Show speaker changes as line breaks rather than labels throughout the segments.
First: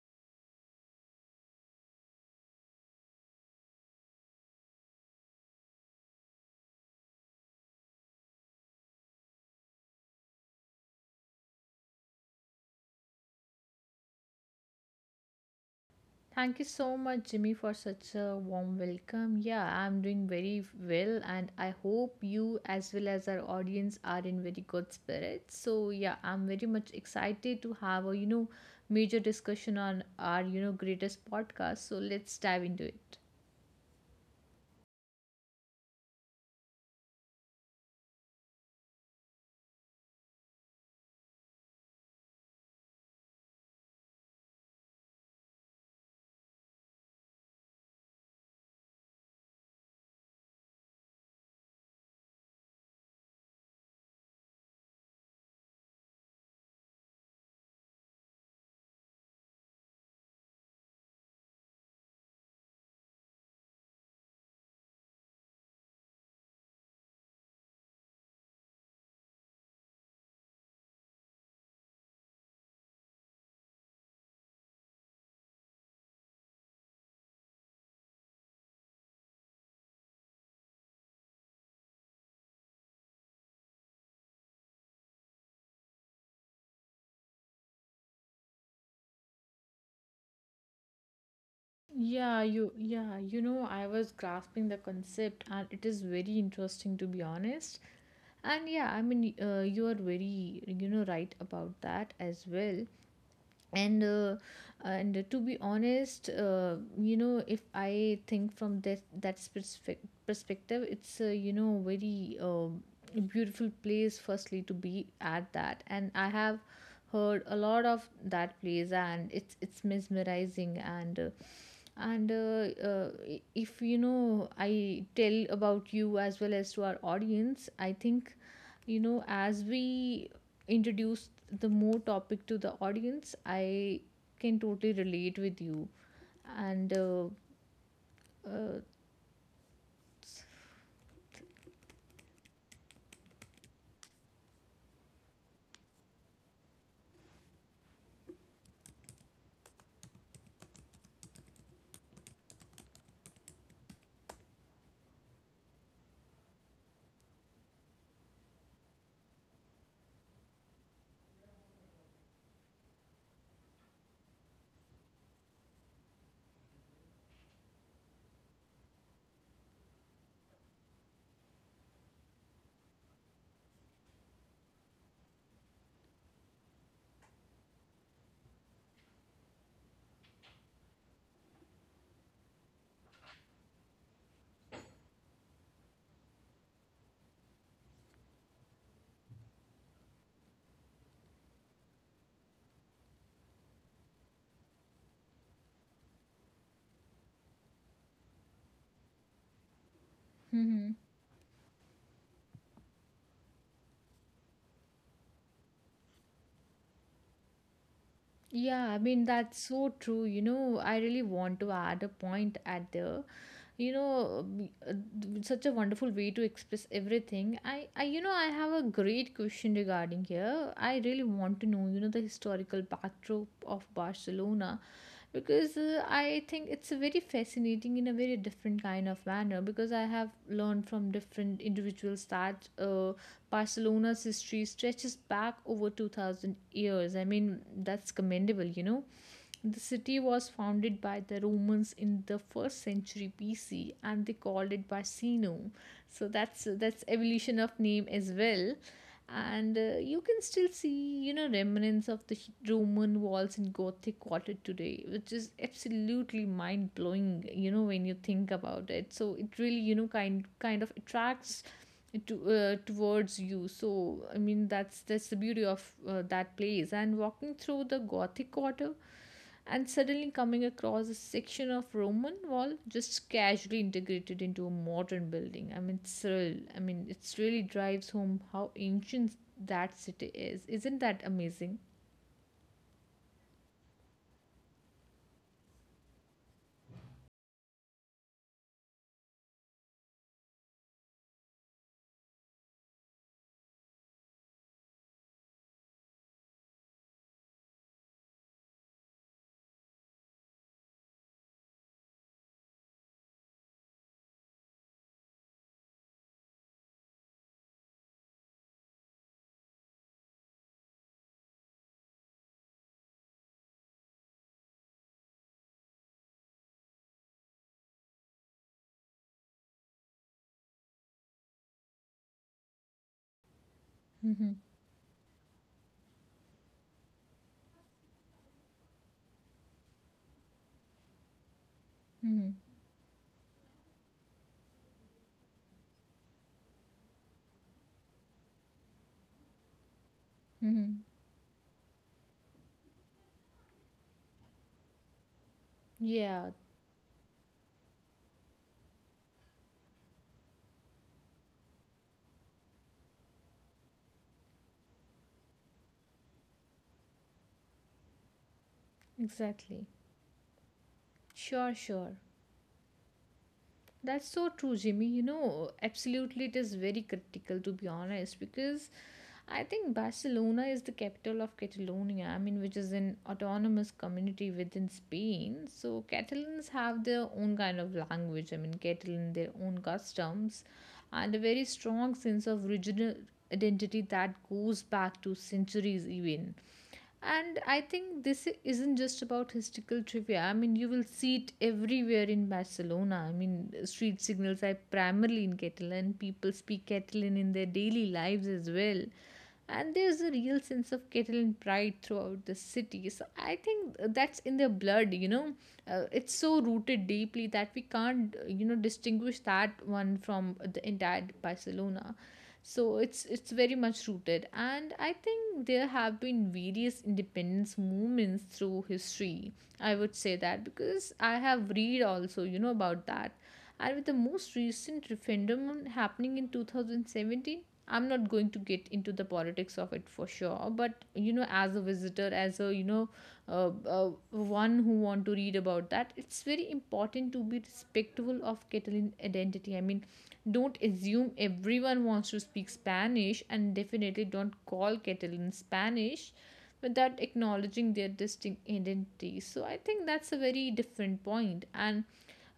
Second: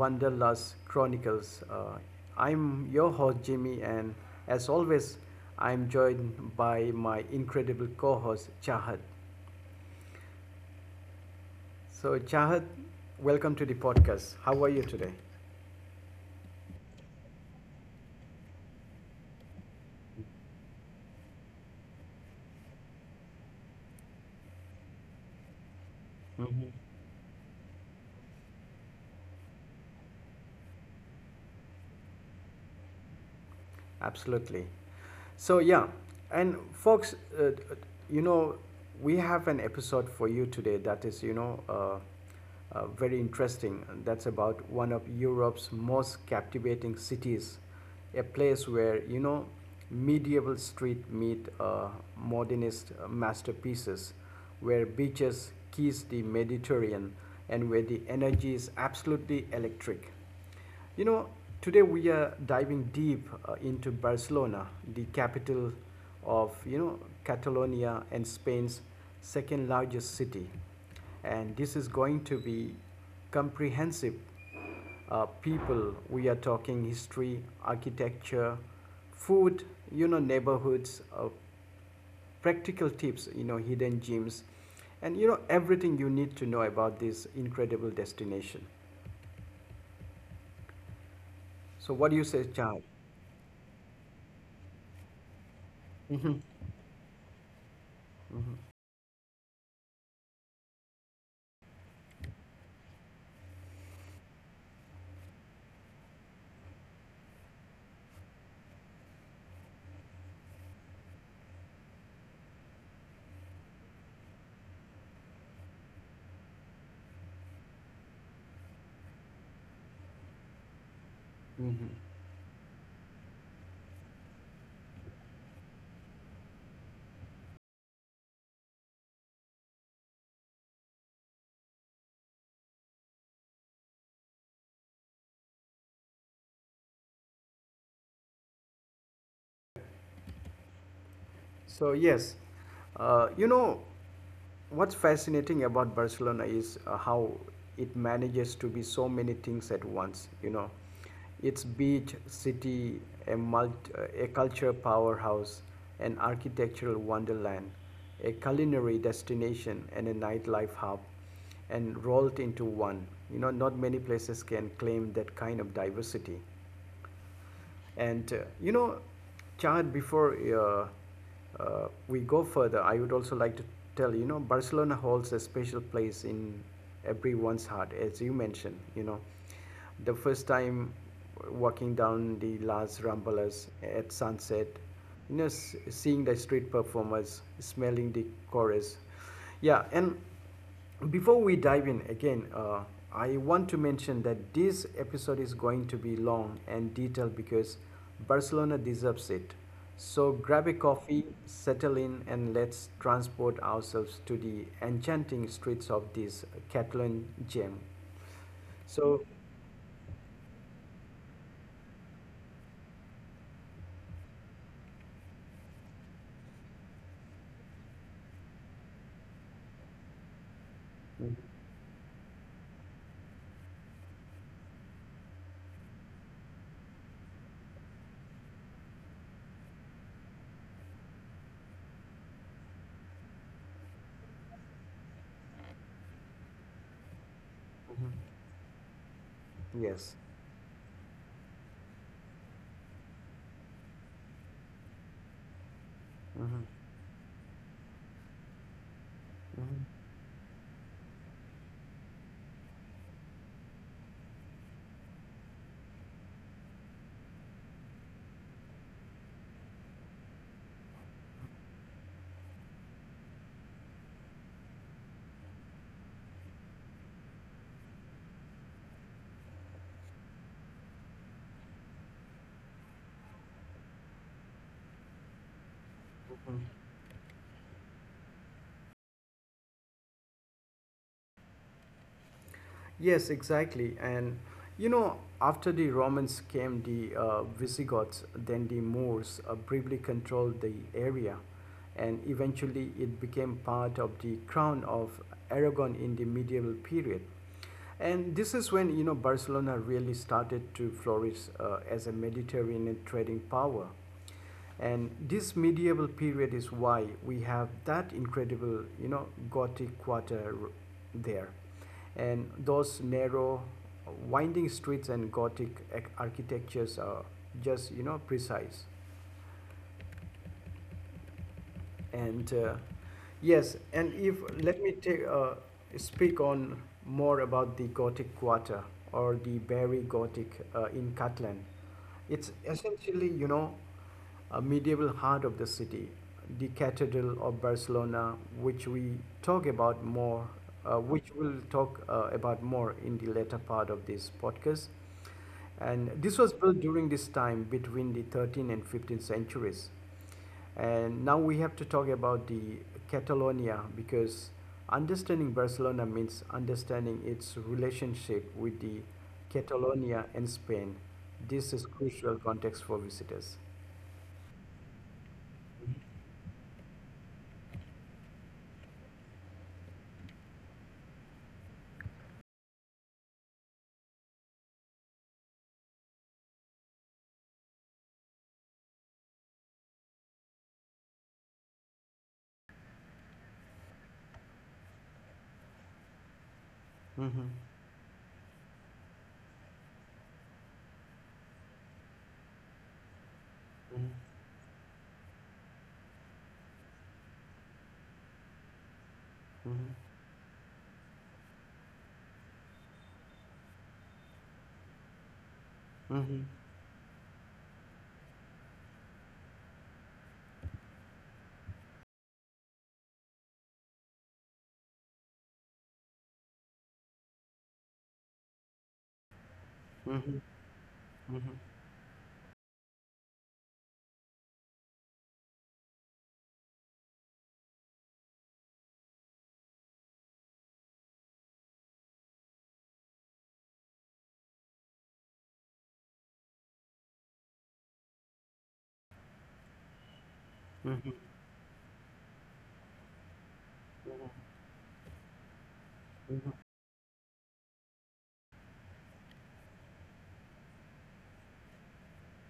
Wanderlust Chronicles. I'm your host Jimmy, and as always, I'm joined by my incredible co-host Chahat. So, Chahat, welcome to the podcast. How are you today?
Thank you so much, Jimmy, for such a warm welcome. Yeah, I'm doing very well, and I hope you, as well as our audience, are in very good spirits. So, yeah, I'm very much excited to have a major discussion on our greatest podcast. So let's dive into it.
Absolutely. So, yeah, and folks, you know, we have an episode for you today that is, very interesting. That's about one of Europe's most captivating cities, a place where, you know, medieval street meet modernist masterpieces, where beaches kiss the Mediterranean and where the energy is absolutely electric. You know, today we are diving deep into Barcelona, the capital of, you know, Catalonia and Spain's second largest city. And this is going to be comprehensive. People, we are talking history, architecture, food, you know, neighborhoods, practical tips, you know, hidden gems, and you know, everything you need to know about this incredible destination. So, what do you
Yeah,
say,
you
Chai?
yeah, you know, I was grasping the concept and it is very interesting to be honest. And yeah, I mean, you are very right about that as well. And and to be honest, you know, if I think from that specific perspective, it's, you know, very beautiful place firstly to be at that. And I have heard a lot of that place, and it's mesmerizing. If you know I tell about you as well as to our audience, I think, you know, as we introduce the more topic to the audience, I can totally relate with you. And uh,
So yes, you know what's fascinating about Barcelona is how it manages to be so many things at once. You know, its beach city, a multi, a culture powerhouse, an architectural wonderland, a culinary destination, and a nightlife hub, and rolled into one. You know, not many places can claim that kind of diversity. And you know, Chad, before we go further, I would also like to tell you know, Barcelona holds a special place in everyone's heart, as you mentioned. You know, the first time walking down the Las Ramblas at sunset, you know, seeing the street performers, smelling the chorus, yeah, and before we dive in again, I want to mention that this episode is going to be long and detailed because Barcelona deserves it. So grab a
hmm
coffee, settle in, and let's transport ourselves to the enchanting streets of this Catalan gem.
Yeah, I
So,
mean, that's so true. You know, I really want to add a point at there. You know, b- uh, Such a wonderful way to express everything. I, you know, I have a great question regarding here. I really
mhm,
want to know, you know, the historical backdrop of Barcelona, because I think it's a very fascinating in a very different kind of manner, because I have learned from different individuals that Barcelona's history stretches back over 2000 years. I mean, that's commendable, you know. The
yes.
city was founded by the Romans in the first century BC, and they called it Barcino. So
Mhm.
that's evolution of name as well.
Mhm.
And you can still see, you know, remnants of the Roman walls in Gothic quarter today, which is absolutely mind blowing. You know, when you think about it, so it really, you know, kind of attracts to, towards you. So I mean that's the beauty of, that place, and walking through the gothic quarter and suddenly coming across a section of Roman wall just casually integrated into a modern building. I mean, it's real.
Mhm.
I mean, it really drives home how ancient that city is. Isn't that amazing?
Yes, exactly. And you know, after the Romans came the Visigoths, then the Moors briefly controlled the area, and eventually it became part of the crown of Aragon in the medieval period. And this is when you know Barcelona really started to flourish as a Mediterranean trading power. And this medieval period is why we have that incredible, you know, Gothic quarter there, and those narrow winding streets and gothic architectures are just you know precise. And yes and if
Mm-hmm.
Let me take speak on more about the gothic quarter or the barry gothic in Catalan.
Mm-hmm.
It's essentially you know a medieval heart of the city, the cathedral of barcelona talk about more
Mm-hmm.
which we'll talk about more in the later part of this podcast. And this was
Yeah,
built during this time between the 13th and 15th centuries. And now we have to talk about the Catalonia, because understanding Barcelona means understanding its relationship with the
exactly.
Catalonia and Spain. This
Sure,
is
sure.
crucial context for visitors.
That's so true, Jimmy. You know, absolutely, it is very critical to be honest, because I think Barcelona is the capital of Catalonia, I mean, which is an autonomous community within Spain. So, Catalans have their own kind of language, I mean, Catalan, their own customs, and a very strong sense of regional identity that goes back to centuries, even.
Mhm,
And I think this isn't just about historical trivia. I mean, you will see it everywhere in Barcelona. I mean, street signals are primarily in Catalan. People speak Catalan in their daily lives as well. And
mhm,
there's a real sense of Catalan pride throughout the city. So I think that's in their blood, you know.
mhm,
It's
mhm,
so rooted deeply that we can't, you know, distinguish that one from the entire Barcelona. So it's very much rooted, and I think there have been various independence movements through history, I would say
mhm,
that, because I have read also, you know, about that. And with the most recent referendum happening in 2017, I'm not going to get into the politics of it for sure, but you know, as a visitor, as a one who want to read about that, it's very important to be respectful of Catalan identity. I mean, don't
mhm,
assume everyone wants to speak Spanish, and definitely
mhm,
don't call Catalan Spanish
mhm,
without acknowledging their distinct identities. So I think that's a very different point. And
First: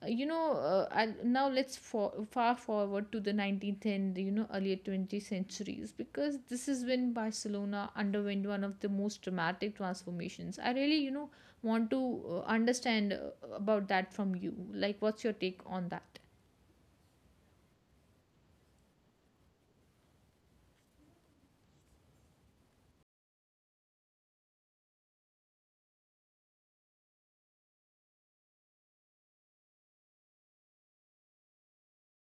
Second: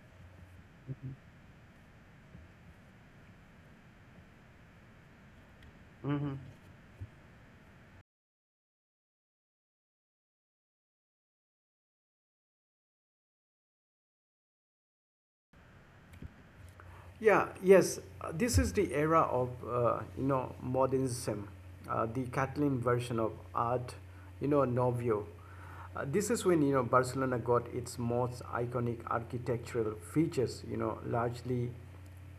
you know, I'll, Now let's far forward to the 19th and, you know, earlier 20th centuries,
mhm.
because this is when Barcelona underwent one of the most dramatic transformations. I really, you know, want to, understand, about that from you. Like, what's your take on that?
Yeah, yes, this is the era of you know modernism, the Catalan version of art, you know, Nouveau. This is when you know Barcelona got its most iconic architectural features, you know, largely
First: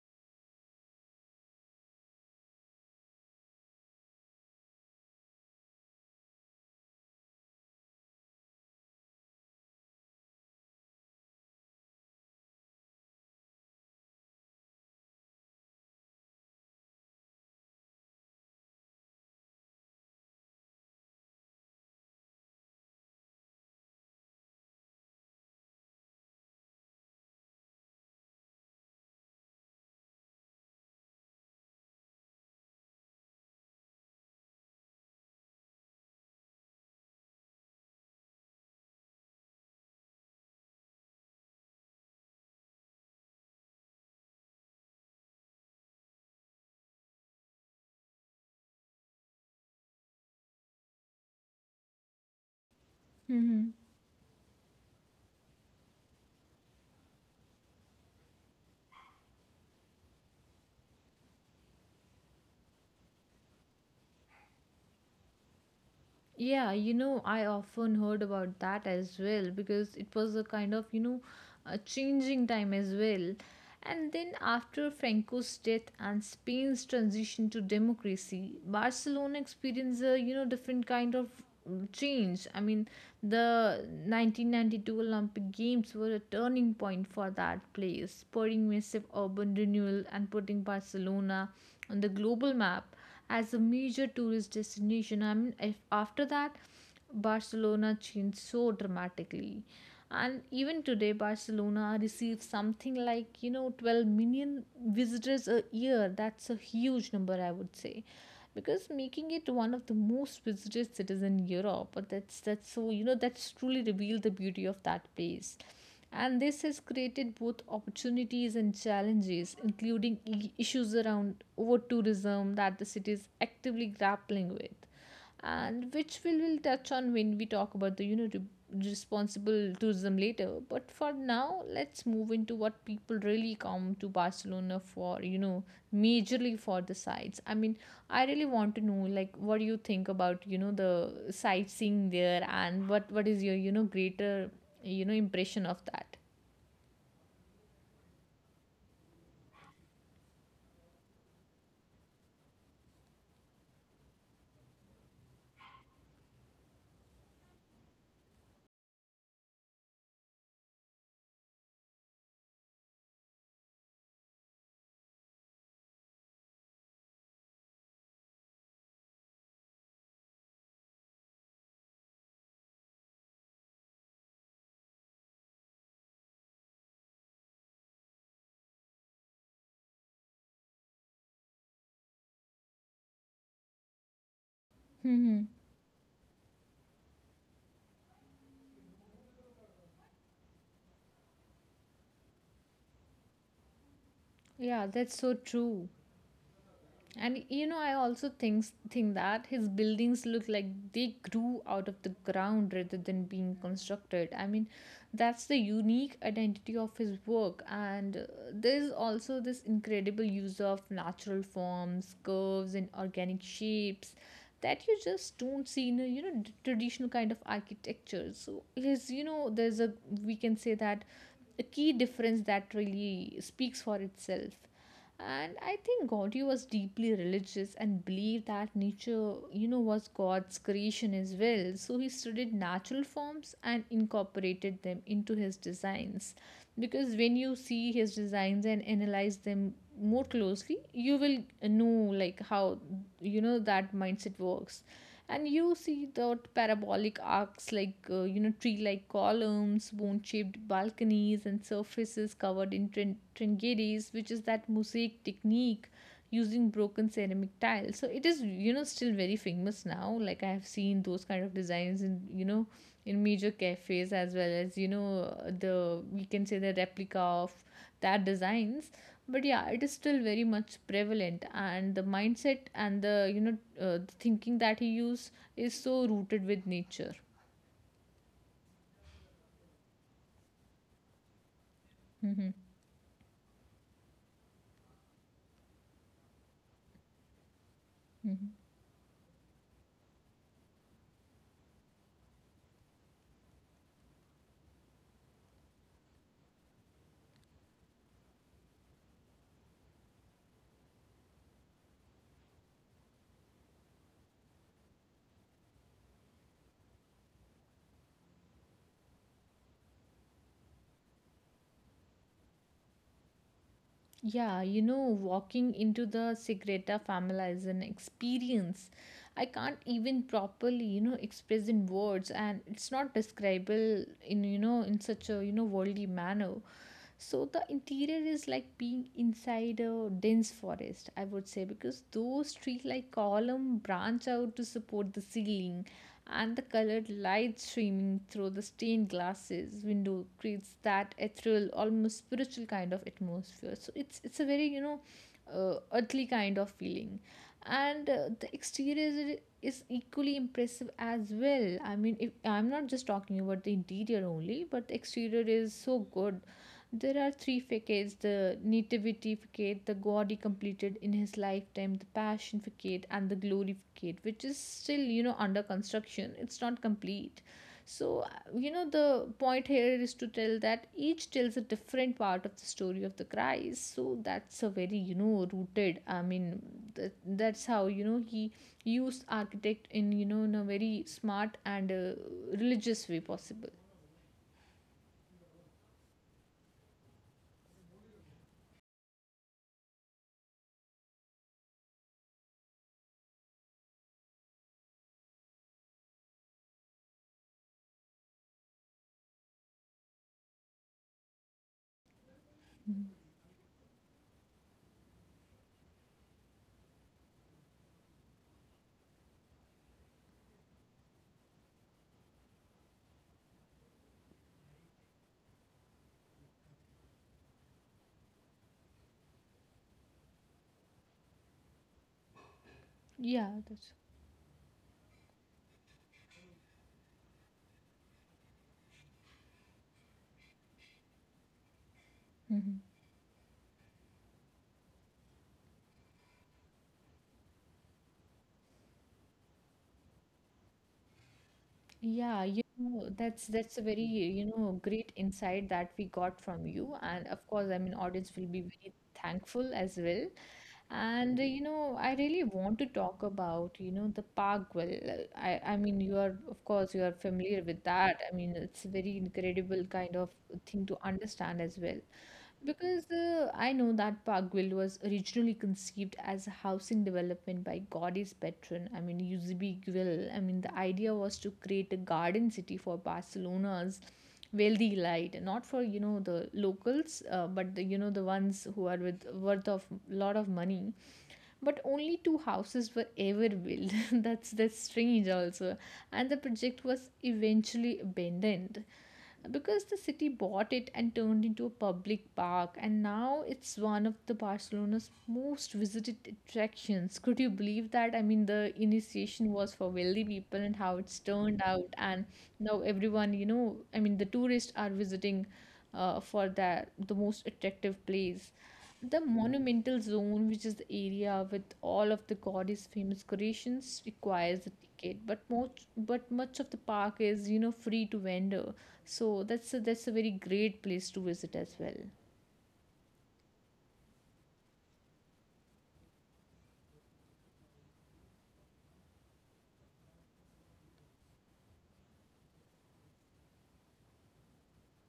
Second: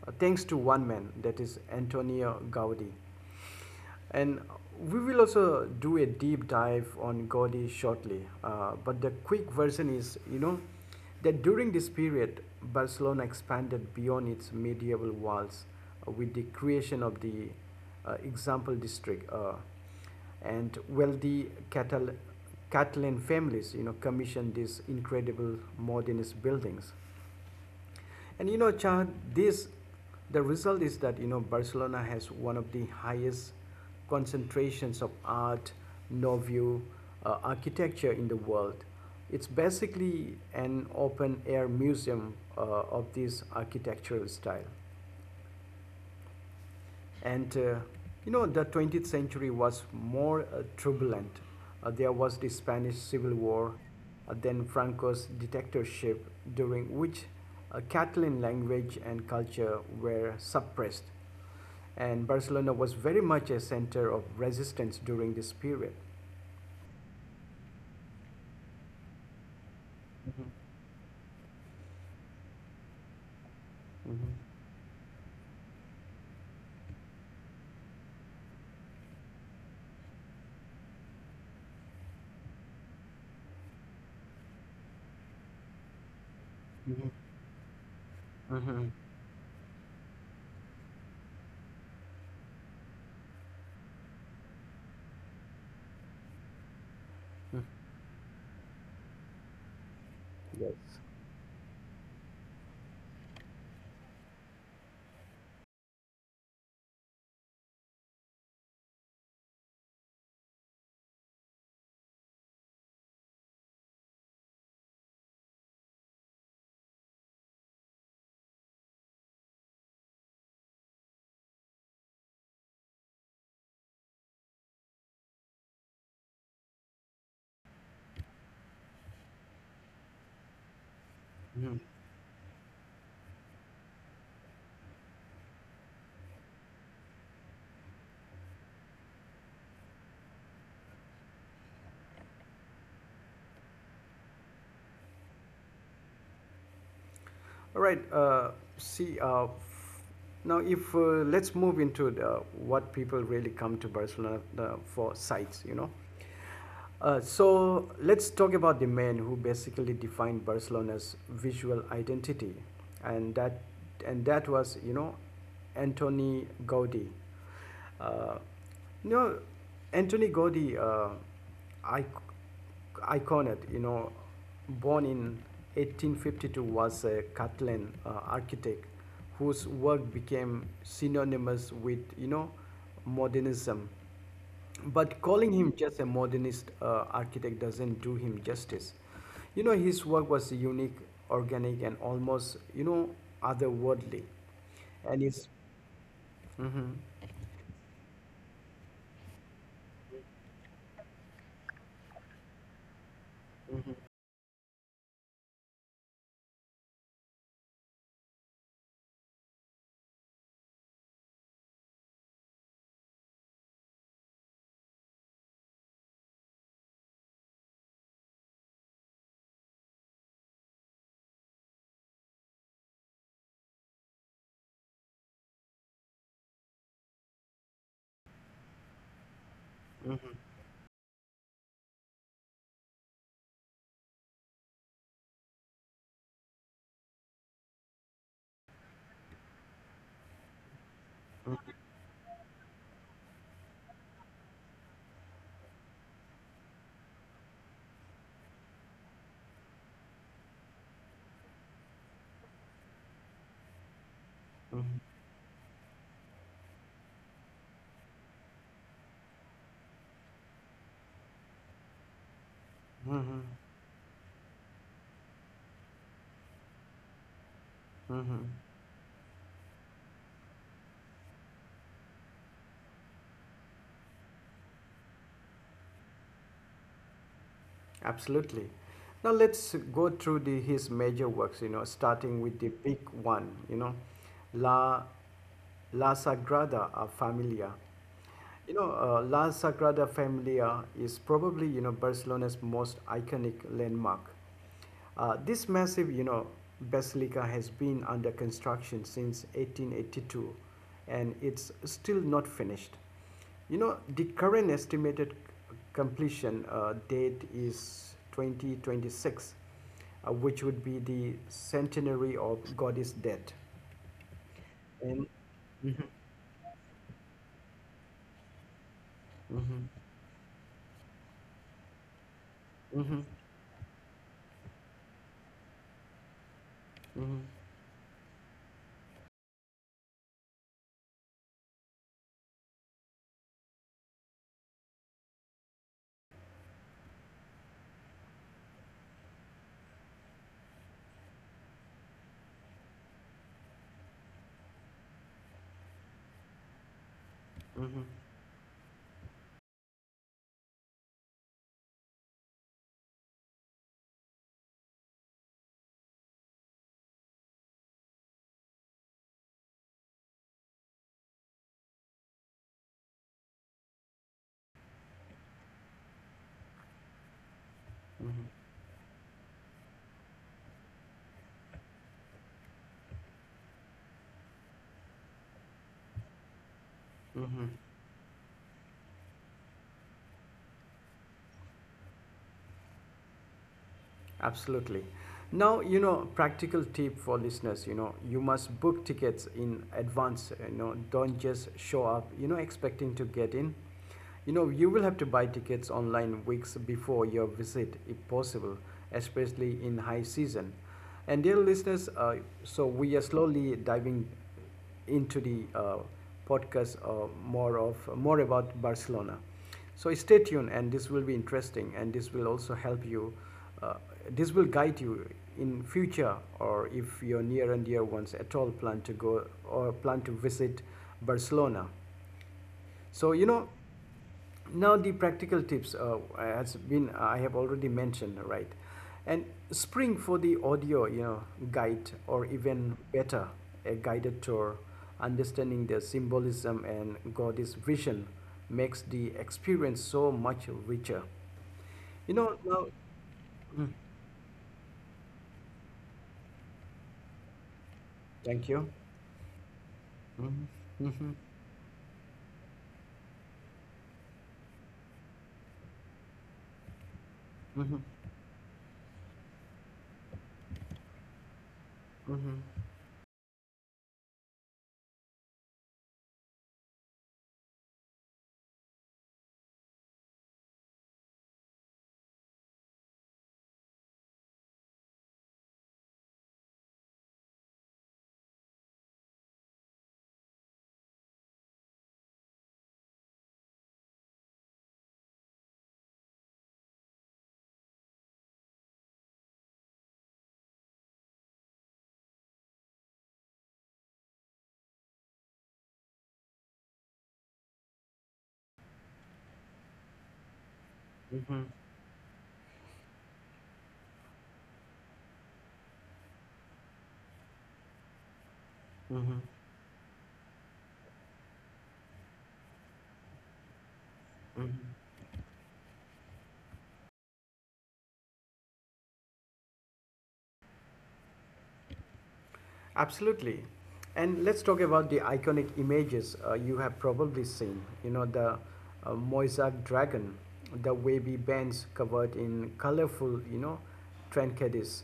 thanks to one man, that is Antonio Gaudi. And we will also do a deep dive on Gaudi shortly. But the quick version is, you know, that during this period, Barcelona expanded beyond its medieval walls with the creation of the example district. And wealthy Catalan families, you know, commissioned these incredible modernist buildings. And you know, Chad, this the result is that you know Barcelona has one of the highest concentrations of art, nouveau, architecture in the world. It's basically an open air museum of this architectural style. And you know, the 20th century was more turbulent. There was the Spanish Civil War, then Franco's dictatorship, during which Catalan language and culture were suppressed. And Barcelona was very much a center of resistance during this period.
Yeah, you know, I often heard about that as well, because it was a
Mhm.
kind of, you know, a changing time as well. And
Mhm.
then after Franco's death and Spain's transition to democracy, Barcelona experienced a, you know, different kind of change. I mean, the 1992 Olympic Games were a turning
Mhm.
point for that place, spurring
Mhm.
massive urban renewal and putting Barcelona on the global map as a major tourist destination. I mean, if after that,
Mm.
Barcelona changed so dramatically. And
Yes.
even today, Barcelona receives something like, you know, 12 million visitors a year. That's a huge number, I would say, because making it one of the most visited cities in Europe. But that's so, you know, that's truly revealed the beauty of that place. And this has created both opportunities and challenges, including issues around over tourism that the city is actively grappling with, and which we will touch on when we talk about the, you know, responsible tourism later. But for now,
Mm-hmm.
let's move into what people really come to Barcelona for, you know, majorly for the sights. I mean, I really want to know, like, what do you think about, you know, the sightseeing there, and what is your, you know, greater, you know, impression of that?
All right. See, now if Let's move into the, what people really come to Barcelona for sights, you know. So let's talk about the man who basically defined Barcelona's visual identity, and that and that was you know Antoni Gaudi. Uh, you know, Antoni Gaudi, iconet, you know, born in 1852, was a Catalan architect whose work became synonymous with you know modernism, but
Hmm.
calling him just a modernist architect doesn't do him justice. You know, his work was unique, organic, and almost, you know, otherworldly.
Yeah, that's
And
so
it's.
true.
Hmm.
And you know, I also think that his buildings look like they grew out of the ground rather than being constructed. I mean, that's the unique identity of his work. And There's also this incredible use of natural forms, curves, and organic shapes that you just don't see in a, you know, traditional kind of architecture. So his, you know, there's a, we can say that, a key difference that really speaks for itself. And I think Gaudiya was deeply religious and believed that nature, you know, was God's creation as well. So he studied natural forms and incorporated them into his designs, because when you see his designs and analyze them more closely, you will know like how, you know, that mindset works. And you see the parabolic arcs, like, you know, tree like columns, bone shaped balconies, and surfaces covered in tringeries, which is that mosaic technique using broken ceramic tiles. So it is, you know, still very famous now. Like, I have seen those kind of designs in, you know, in
Hmm.
major cafes, as well as, you know, the, we can say, the replica of that
Hmm.
designs. But yeah, it is still very much prevalent, and the mindset and the, you know, the thinking that he use is so rooted with nature.
Absolutely. Now let's go through the, his major works, you know, starting
Hmm.
with the big one, you know, La, La Sagrada Familia.
Hmm.
You know, La Sagrada Familia is probably, you know, Barcelona's most iconic landmark. This massive, you know, basilica has been under construction since 1882 and it's still not finished. You know, the current estimated completion date is 2026, which would be the centenary of goddess death.
Yeah, you know,
And
walking
mhm,
into the Segreta family is an experience. I can't
mhm,
even properly, you know, express in words, and it's not
mhm,
describable in, you know, in such a, you know, worldly manner. So
mhm,
the interior is like being inside a dense forest, I would say, because those tree like column branch out to support the ceiling, and the colored light streaming through the stained glasses window creates that ethereal, almost spiritual kind of atmosphere. So it's a very, you know, earthly kind of feeling.
mhm,
And the exterior is equally impressive as well. I mean, if I'm not just talking about the interior only, but the exterior is so good. There are three facades: the Nativity facade, the God he completed in his lifetime, the Passion facade, and the Glory facade, which is still, you know, under construction. It's not complete. So,
mhm,
you know, the point here is to tell that each tells a different part of the story of the Christ. So, that's a very, you know, rooted. I mean, that, that's
mhm.
how, you know, he used architect in, you know, in a very smart and, religious way possible.
Absolutely. Now, you know, practical tip for listeners, you know, you must book tickets in advance, you know, don't just show up, you know, expecting to get in. You know, you will have to buy tickets online weeks before your visit, if possible, especially in high season. And dear listeners, so
Mhm.
we are slowly diving into the podcast more about Barcelona. So stay tuned, and this will be interesting, and this will also help you. Uh, this will guide you in future, or if your near and dear ones at all plan to go or plan to visit Barcelona. So you
Yeah,
know,
that's.
now the practical tips has been I have already mentioned right, and spring for the audio you know guide, or
Mhm.
even better a guided tour, understanding the symbolism and God's vision makes the experience so much richer. You
Yeah,
know
you
now.
know, that's a
Mm,
very, you know, great insight that we got from you. And of course, I mean, audience will be
thank you.
very thankful as well.
Mhm, mhm,
And You know, I really want to talk about, you know, the park. Well, I mean, you are of course you are familiar with
mhm,
that. I mean, it's a very incredible kind of thing to understand as well. Because I know that Parkville was originally conceived as a housing development by Godey's patron, I mean Eusebi Guill. I mean the idea was to create a garden city for Barcelona's wealthy elite, not for, you know, the locals, but the, you know, the ones who are with worth of lot of money. But only two houses were ever built. That's strange also, and the project was eventually abandoned because the city bought it and turned into a public park. And now it's one of the Barcelona's most visited attractions. Could you believe that? I mean, the initiation was for wealthy people and how it's turned
mhm,
out. And now everyone, I mean, the tourists are visiting for that the most attractive place, the
mhm,
monumental zone, which is the area with all of the goddess famous creations, requires a
mhm.
ticket. But most, but much of the park is free to wander. So that's a very great place to visit as well.
Absolutely. And let's talk about the iconic images you have probably seen. You know, the Moissac dragon, the wavy bands covered in colorful, you know, trinkets.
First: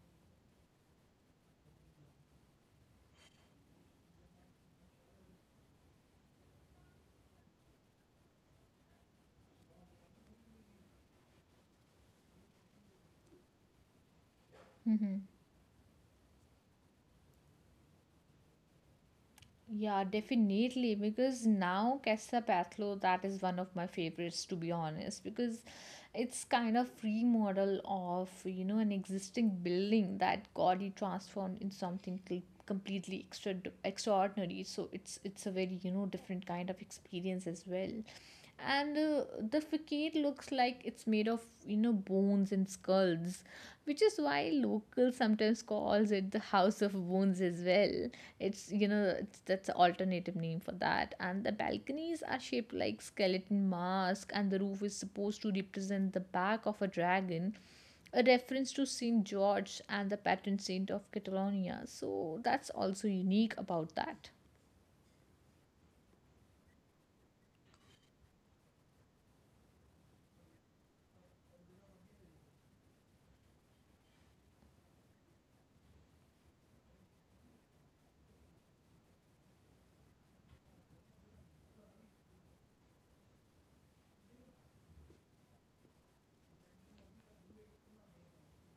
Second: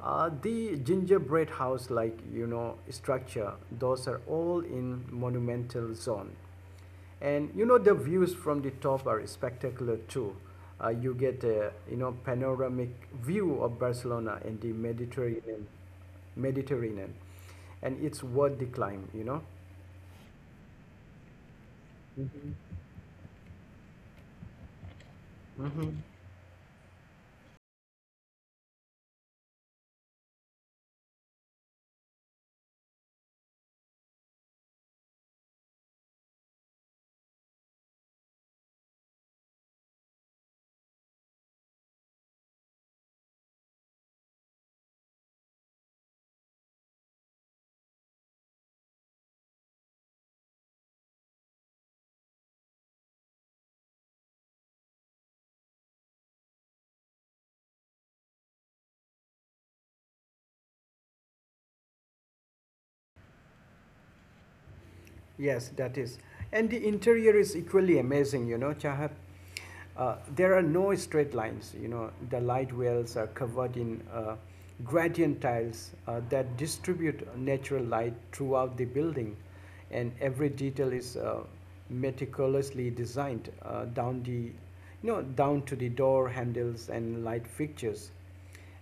The gingerbread house like, you know, structure, those are all in monumental zone. And you know, the views from the top are spectacular too. You get a, you know, panoramic view of Barcelona and the Mediterranean, and it's worth the climb, you know.
Yeah, definitely. Because now Casa Pathlo, that is one of my favorites, to be honest, because
Hmm.
it's kind of remodel of, an existing building that got it transformed in something completely extra extraordinary. So it's a very, different kind of experience as well. And The facade looks like it's made of, bones and skulls, which is why locals people sometimes calls it the house of wounds as well. It's you know it's, that's an alternative name for that. And the balconies are shaped like skeleton mask and the roof is supposed to represent the back of a dragon, a reference to Saint George and the patron saint of Catalonia. So that's also unique about that.
Yes, that is. And the interior is equally amazing, you know, Chahat. There are no straight lines, you know. The light wells are covered in gradient tiles that distribute natural light throughout the building, and every detail is meticulously designed down the you know down to the door handles and light fixtures.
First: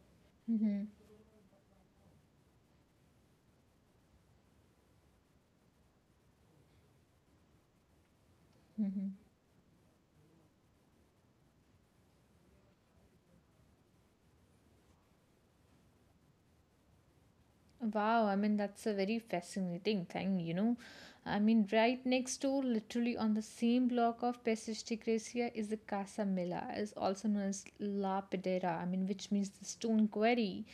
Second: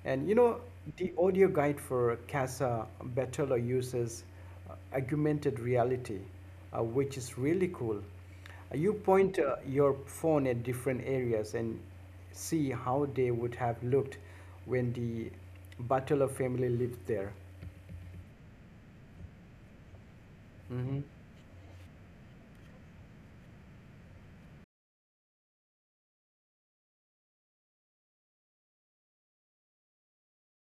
And you know, the audio guide for Casa Bertolo uses augmented reality, which is really cool. You point your phone at different areas and see how they would have looked when the Bertolo family lived there.
Wow, I mean, that's a very fascinating thing,
Hmm.
I mean, right next door, literally on the same block of Pesisty Gracia, is the Casa Mila, is also known as La Pedera, I mean, which means the stone quarry.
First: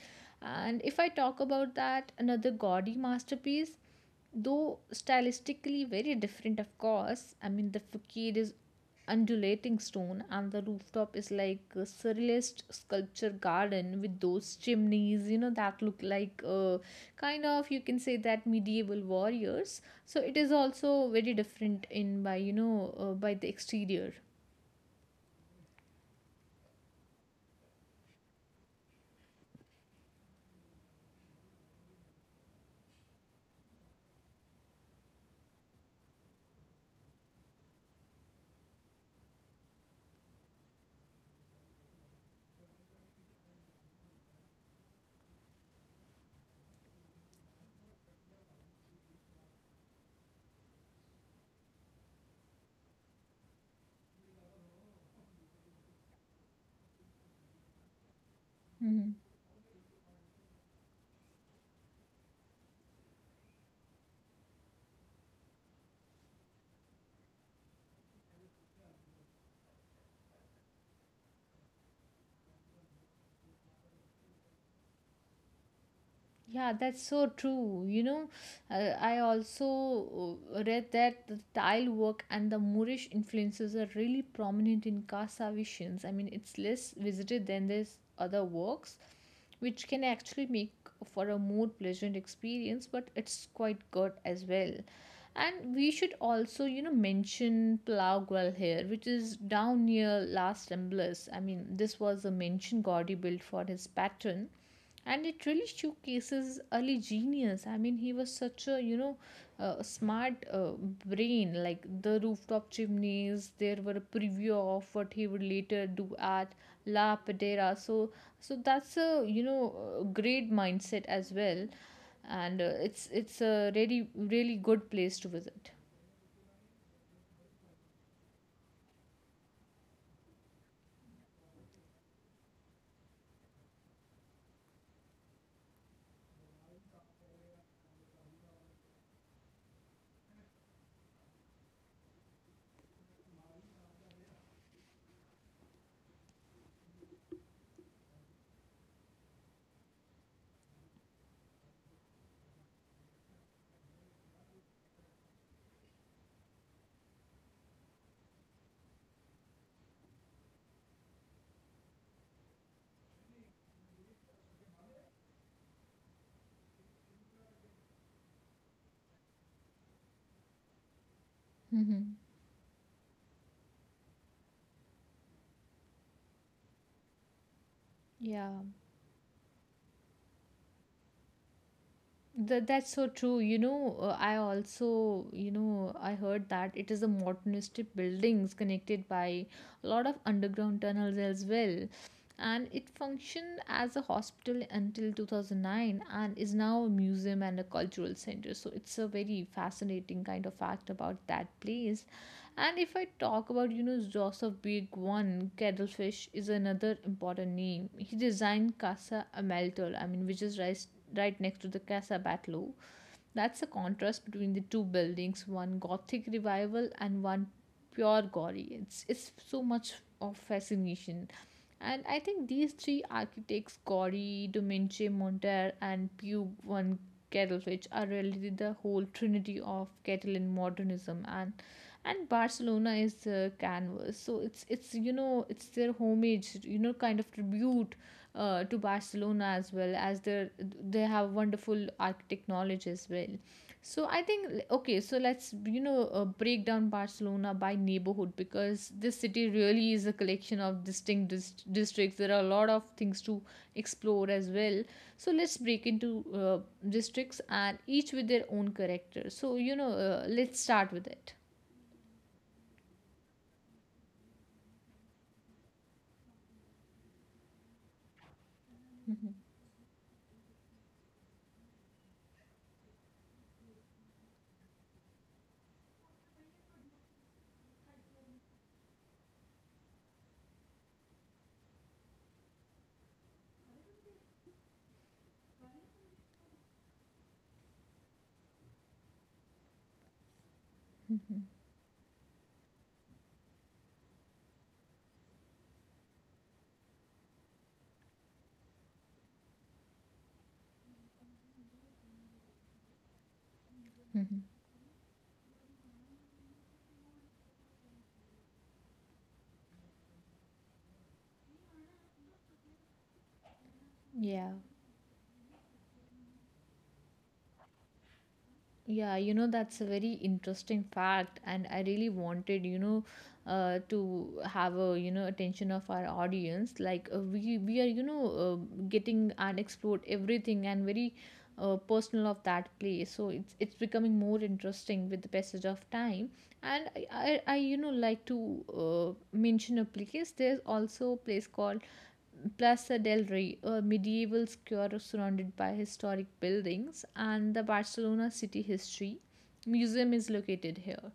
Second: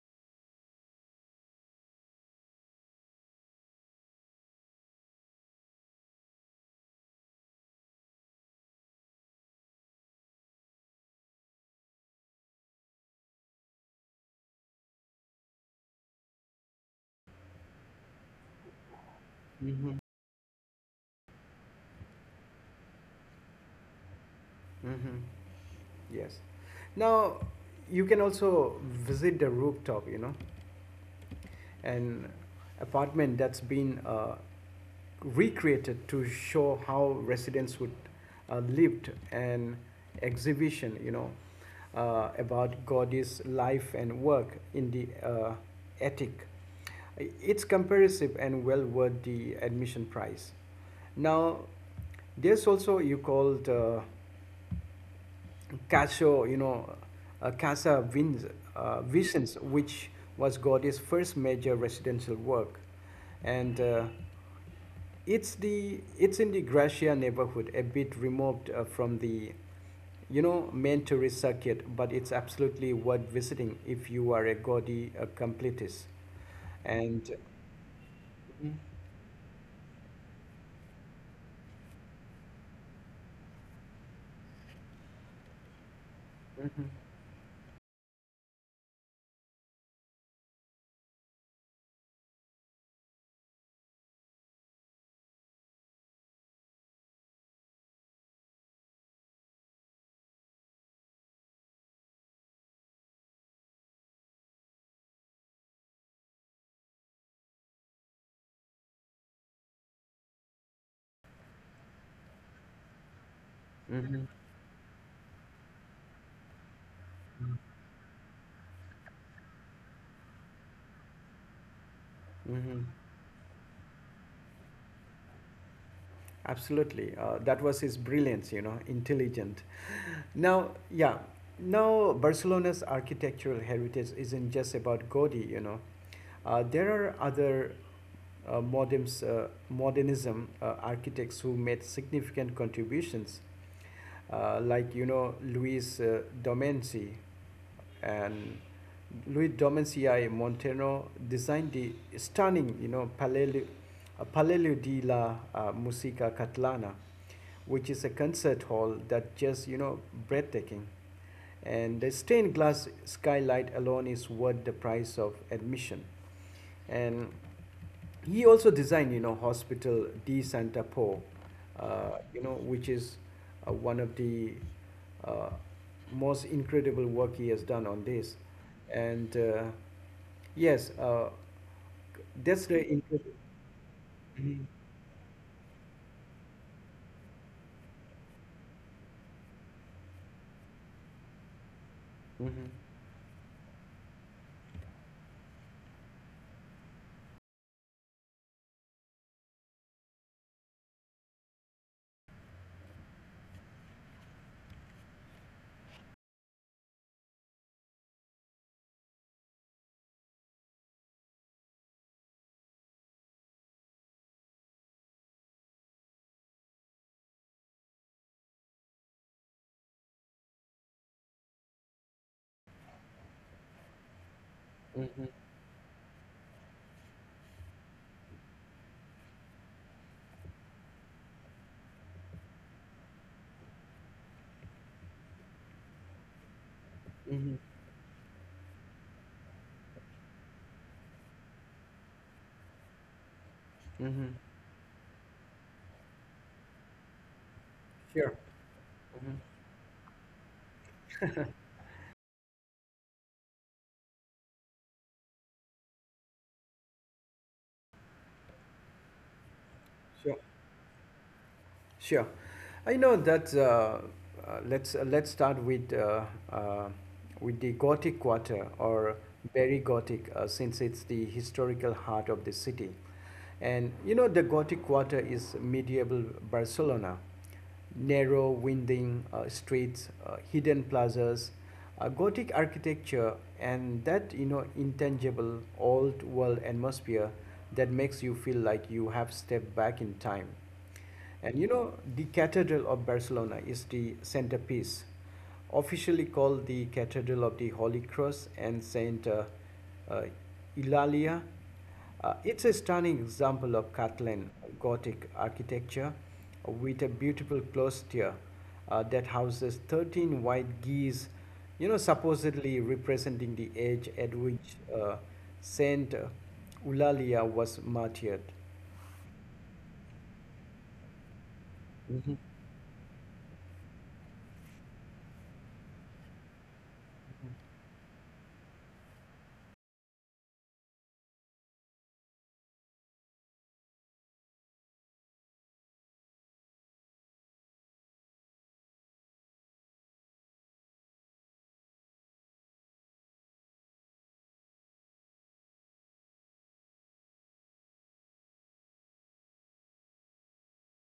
And if I talk about that, another gaudy masterpiece, though stylistically very different, of course. I mean, the facade is undulating stone, and the rooftop is like a surrealist sculpture garden with those chimneys, that look like kind of you can say that medieval warriors.
Hmm.
So it is also very different in by by the exterior.
Hmm. Yes. Now, you can also visit the rooftop, you know, an apartment that's been recreated to show how residents would lived an exhibition you know about Gaudi's life and work in the attic. It's comprehensive and well worth the admission price. Now there's also you called Cacho, you know, Casa Vins,
Mhm.
Vicens, which was Gaudi's first major residential work, and it's in the Gracia neighborhood, a bit removed from the you know main tourist circuit, but it's absolutely worth visiting if you are a Gaudi completist.
Yeah, that's so
And
true. You know, I also read that the tile work and the Moorish influences are really prominent in Casavisions. I mean, it's less visited than these other works, which can actually make for a more pleasant experience, but it's quite good as well. And we should also, mention Plaugual here, which is down near Las Ramblas. I mean, this was a mansion Gaudi built for his patron and it really showcases ali genius. I mean, he was such a smart brain. Like the rooftop chimneys there were a
mhm.
preview of what he would later do at La Padera. So that's a, a great mindset as well. And
Mm-hmm.
It's a really really good place to visit.
Absolutely. That was his brilliance, you know, intelligent. Now, yeah, now Barcelona's architectural heritage isn't just about Gaudi, you know. There are other modernism architects who made significant contributions like you know Luis Domenzi and Luis Domenzi I Montano designed the stunning you know Palelio de la Musica Catalana, which is a concert hall that just you know breathtaking, and the stained glass skylight alone is worth the price of admission, and he also designed you know hospital di santa po,
Hmm.
you know which is one of the uh, most incredible work he has done on this.
Yeah.
And yes That's
That's
the
so
incredible.
true. You know, I
Hmm.
also, I heard that it is a modernistic buildings connected by a lot of underground tunnels as well. And it functioned as a hospital until 2009 and is now a museum and a cultural center. So it's a very fascinating kind of fact about that place. And if I talk about, Joseph Big One, Kettlefish is another important name. He designed Casa Amaltel, I mean, which is rice right next to the Casa Batlló. That's the contrast between the two buildings, one Gothic revival and one pure gory. It's so much of fascination. And I think these three architects, Gori, Domenico
Hmm.
Monter, and Pew van Kerelvich, are really the whole trinity of Catalan modernism. And Barcelona is the canvas, so it's it's their homage, kind of
Hmm.
tribute to Barcelona as well, as they have wonderful architect knowledge as well. So I
Hmm.
think okay, so let's break down Barcelona by neighborhood
Sure.
because this
Hmm.
city really is a collection of distinct districts. There are a lot of things to explore as well. So let's break into districts and each with their own character. So
Sure.
let's start with it.
Sure. I know that. Let's start uh, with the Gothic Quarter or very Gothic, since it's the historical heart of the city. And you know, the Gothic Quarter is medieval Barcelona, narrow, winding streets, hidden plazas, Gothic architecture, and that you know intangible old world atmosphere that makes you feel like you have stepped back in time. And you know, the Cathedral of Barcelona is the centerpiece, officially called the Cathedral of the Holy Cross and Saint uh, Eulalia. It's a stunning example of
Mhm.
Catalan Gothic architecture with a beautiful cloister that houses 13 white geese, you know, supposedly representing the age at
Yeah.
which Saint Eulalia was martyred.
Yeah, you know, that's a very interesting fact, and I really
Mhm,
wanted, to have a, attention of our audience. Like we are, getting and explore everything and very personal of that place. So it's becoming more interesting with the passage of time. And I like to mention a place. There's also a place called Plaza del Rey, a medieval square surrounded by historic buildings, and the Barcelona City History Museum is located here.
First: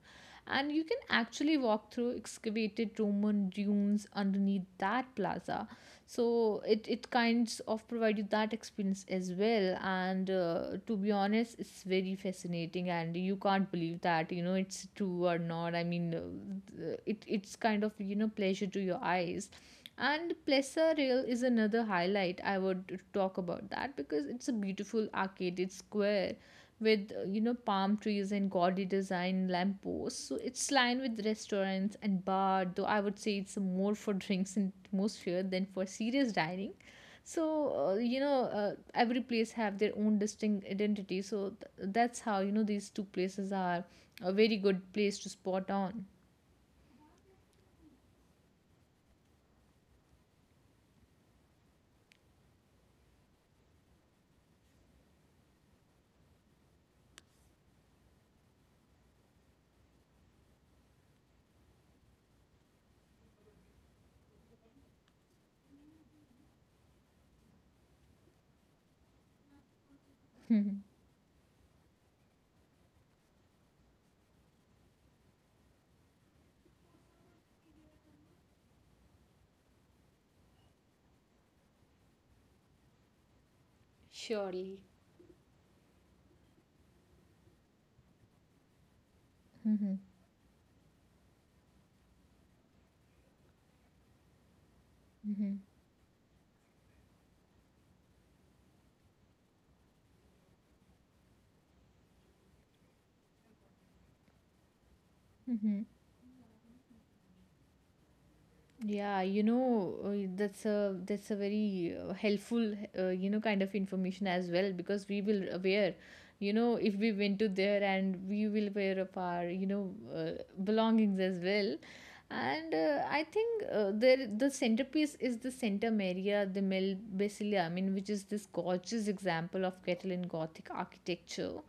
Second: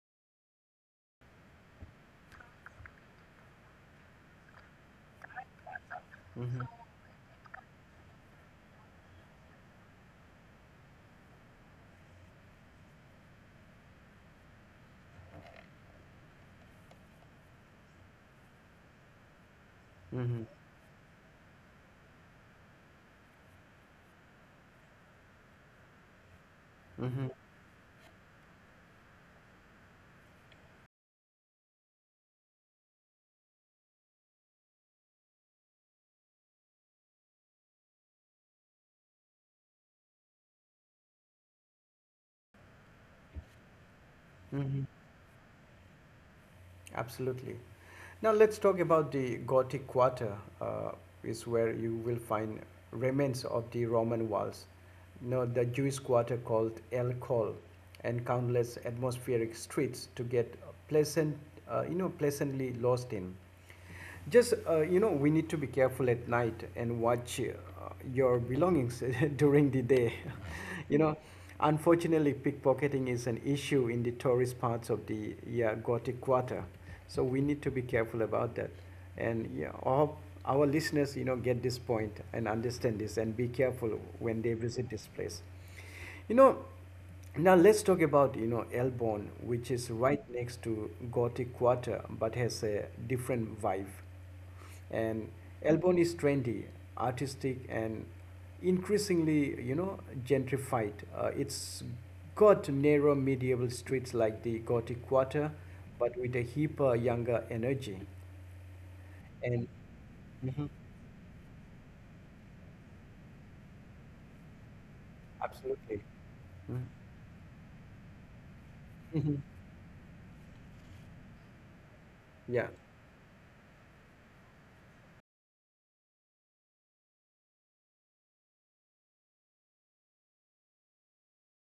And you can actually walk through excavated Roman dunes underneath that plaza. So
mhm,
it kinds of provide you that experience as well. And to be honest, it's very fascinating, and you can't believe that it's true or not. I mean, it's kind of pleasure to your eyes, and
mhm,
Plesaril is another highlight I would talk about that because it's a beautiful arcaded square with
mhm.
palm trees and gaudy design lampposts. So it's lined with restaurants and bar, though I would say it's more for drinks and atmosphere than for serious dining. So every place have their own distinct identity. So that's how these two places are a very
Hmm.
good place to spot on.
Absolutely. Now let's talk about the Gothic Quarter, is where you will find remains of the Roman walls, you know, the Jewish quarter called El Khol, and countless atmospheric streets to get pleasant, you know, pleasantly lost in. You know, we need to be careful at night and watch your belongings during the day. you know, Unfortunately, pickpocketing is an issue in the tourist parts of the, yeah, Gothic Quarter. So we need to be careful about that. And yeah, all our listeners, you know, get this point and understand this and be careful when they visit this place. You know, now let's talk about, you know, Elbon, which is right next to Gothic Quarter but has a different vibe. And Elbon is trendy, artistic, and increasingly, you know, gentrified. It's got narrow medieval streets like the Gothic Quarter, but with a hipper, younger energy.
Yeah,
And
that's
mhm,
a, that's a very helpful, kind of information as well because we will aware,
absolutely. Mhm.
if we went to there and we will wear up
Mhm.
our, belongings as well.
Yeah.
And I think there the centerpiece is the Centum area, the Mel Basilia, I mean, which is this gorgeous example of Catalan Gothic architecture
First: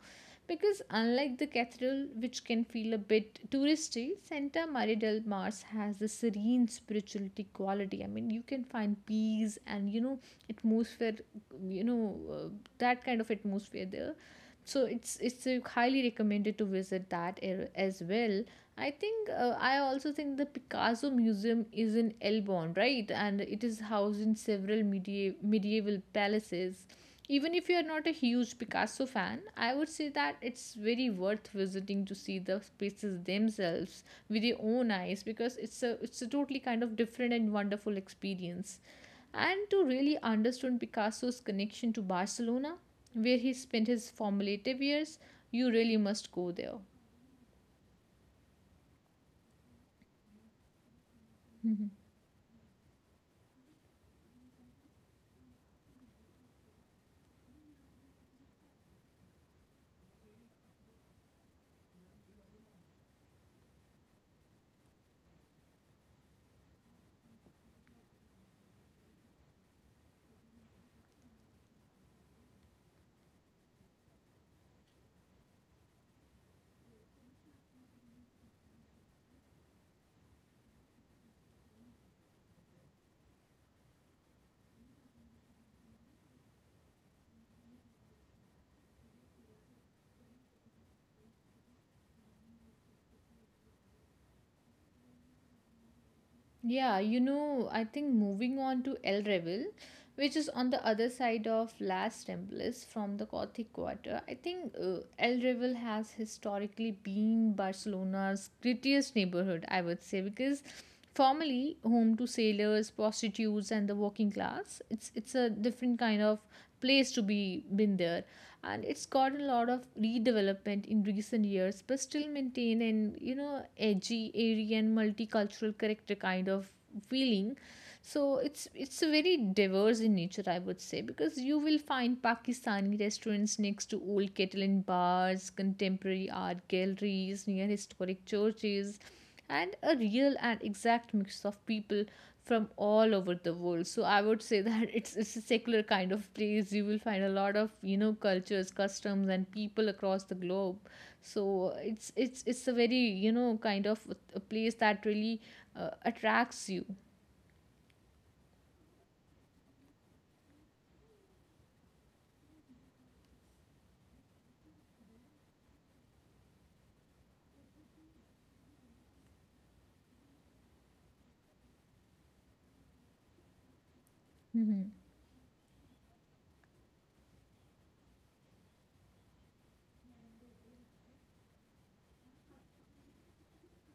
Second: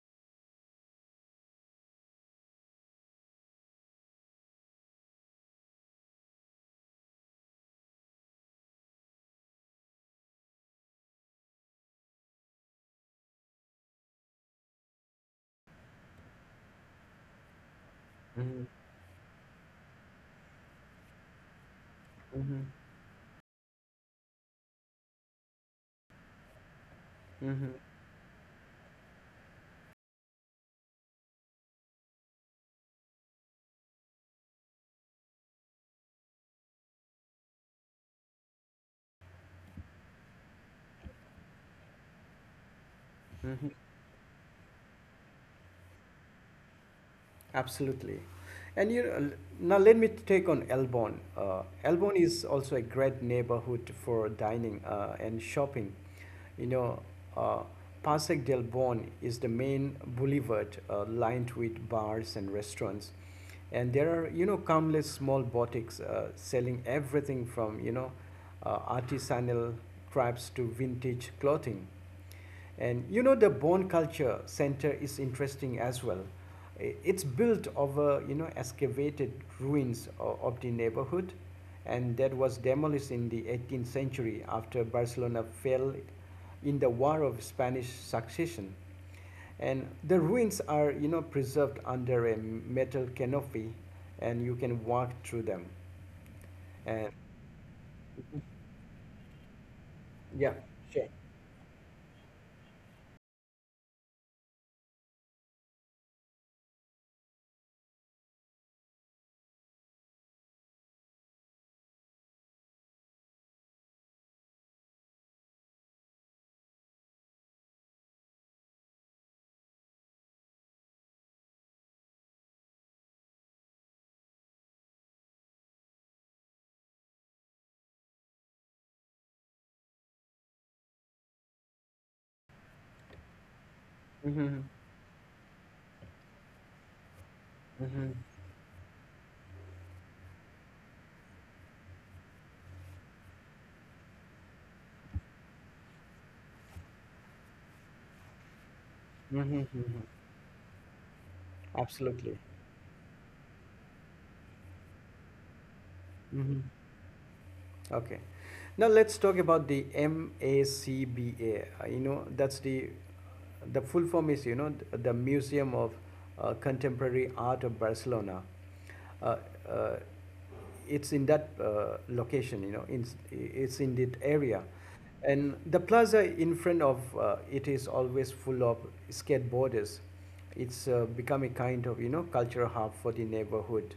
because unlike the cathedral, which can feel a bit touristy, Santa Maria del Mars has the serene spirituality quality. I mean, you can find peace and atmosphere, you know uh, that kind of atmosphere there. So it's highly recommended to visit that area as well.
Mm-hmm.
I think I also think the Picasso Museum is in Elbon, right? And it is housed in several medieval palaces. Even if
Mm-hmm.
you are not a huge Picasso fan, I would say that it's very worth visiting to see the spaces themselves with your own eyes because it's a totally kind of different and wonderful experience. And to really understand Picasso's connection to Barcelona, where he
Mm-hmm.
spent his formative years, you really must go there.
Absolutely. And you know, now let me take on Elbon. Elbon is also a great neighborhood for dining and shopping. You know, uh, Pasig del Bon is the main boulevard lined with bars and restaurants. And there are, you know, countless small boutiques selling everything from, you know, artisanal crafts to vintage clothing. And you know, the Bone Culture Center is interesting as well. It's built over, you know, excavated ruins of the neighborhood, and that was demolished in the 18th century after Barcelona fell in the War of Spanish Succession. And the ruins are, you know, preserved under a metal canopy, and you can walk through them.
Yeah,
And
you know, I think moving on to El Revel, which is
yeah,
on the
sure.
other side of Las Ramblas from the Gothic Quarter, I think El Revel has historically been Barcelona's grittiest neighborhood, I would say, because formerly home to sailors, prostitutes, and the working class, it's a different kind of place to be been there. And it's got a lot of redevelopment in recent years but still maintain an edgy airy and multicultural character kind of feeling. So it's very diverse in nature, I would say, because you will find Pakistani restaurants next to old
Hmm.
kettle and bars, contemporary art galleries near
hmm
historic churches, and a real and exact mix of people from all over the world. So I would say that it's a secular kind of place. You will find a lot of cultures, customs, and people
hmm
across the globe. So it's
Absolutely.
it's it's a very kind of a place that really
Hmm
attracts you.
Okay. Now let's talk about the MACBA. That's the full form is, you know, the museum of contemporary art of Barcelona. uh, uh, it's in that location, you know, it's in that area,
Mm-hmm.
and the plaza in front of it is always full of skateboarders. It's become a kind of, you know, cultural hub for the neighborhood.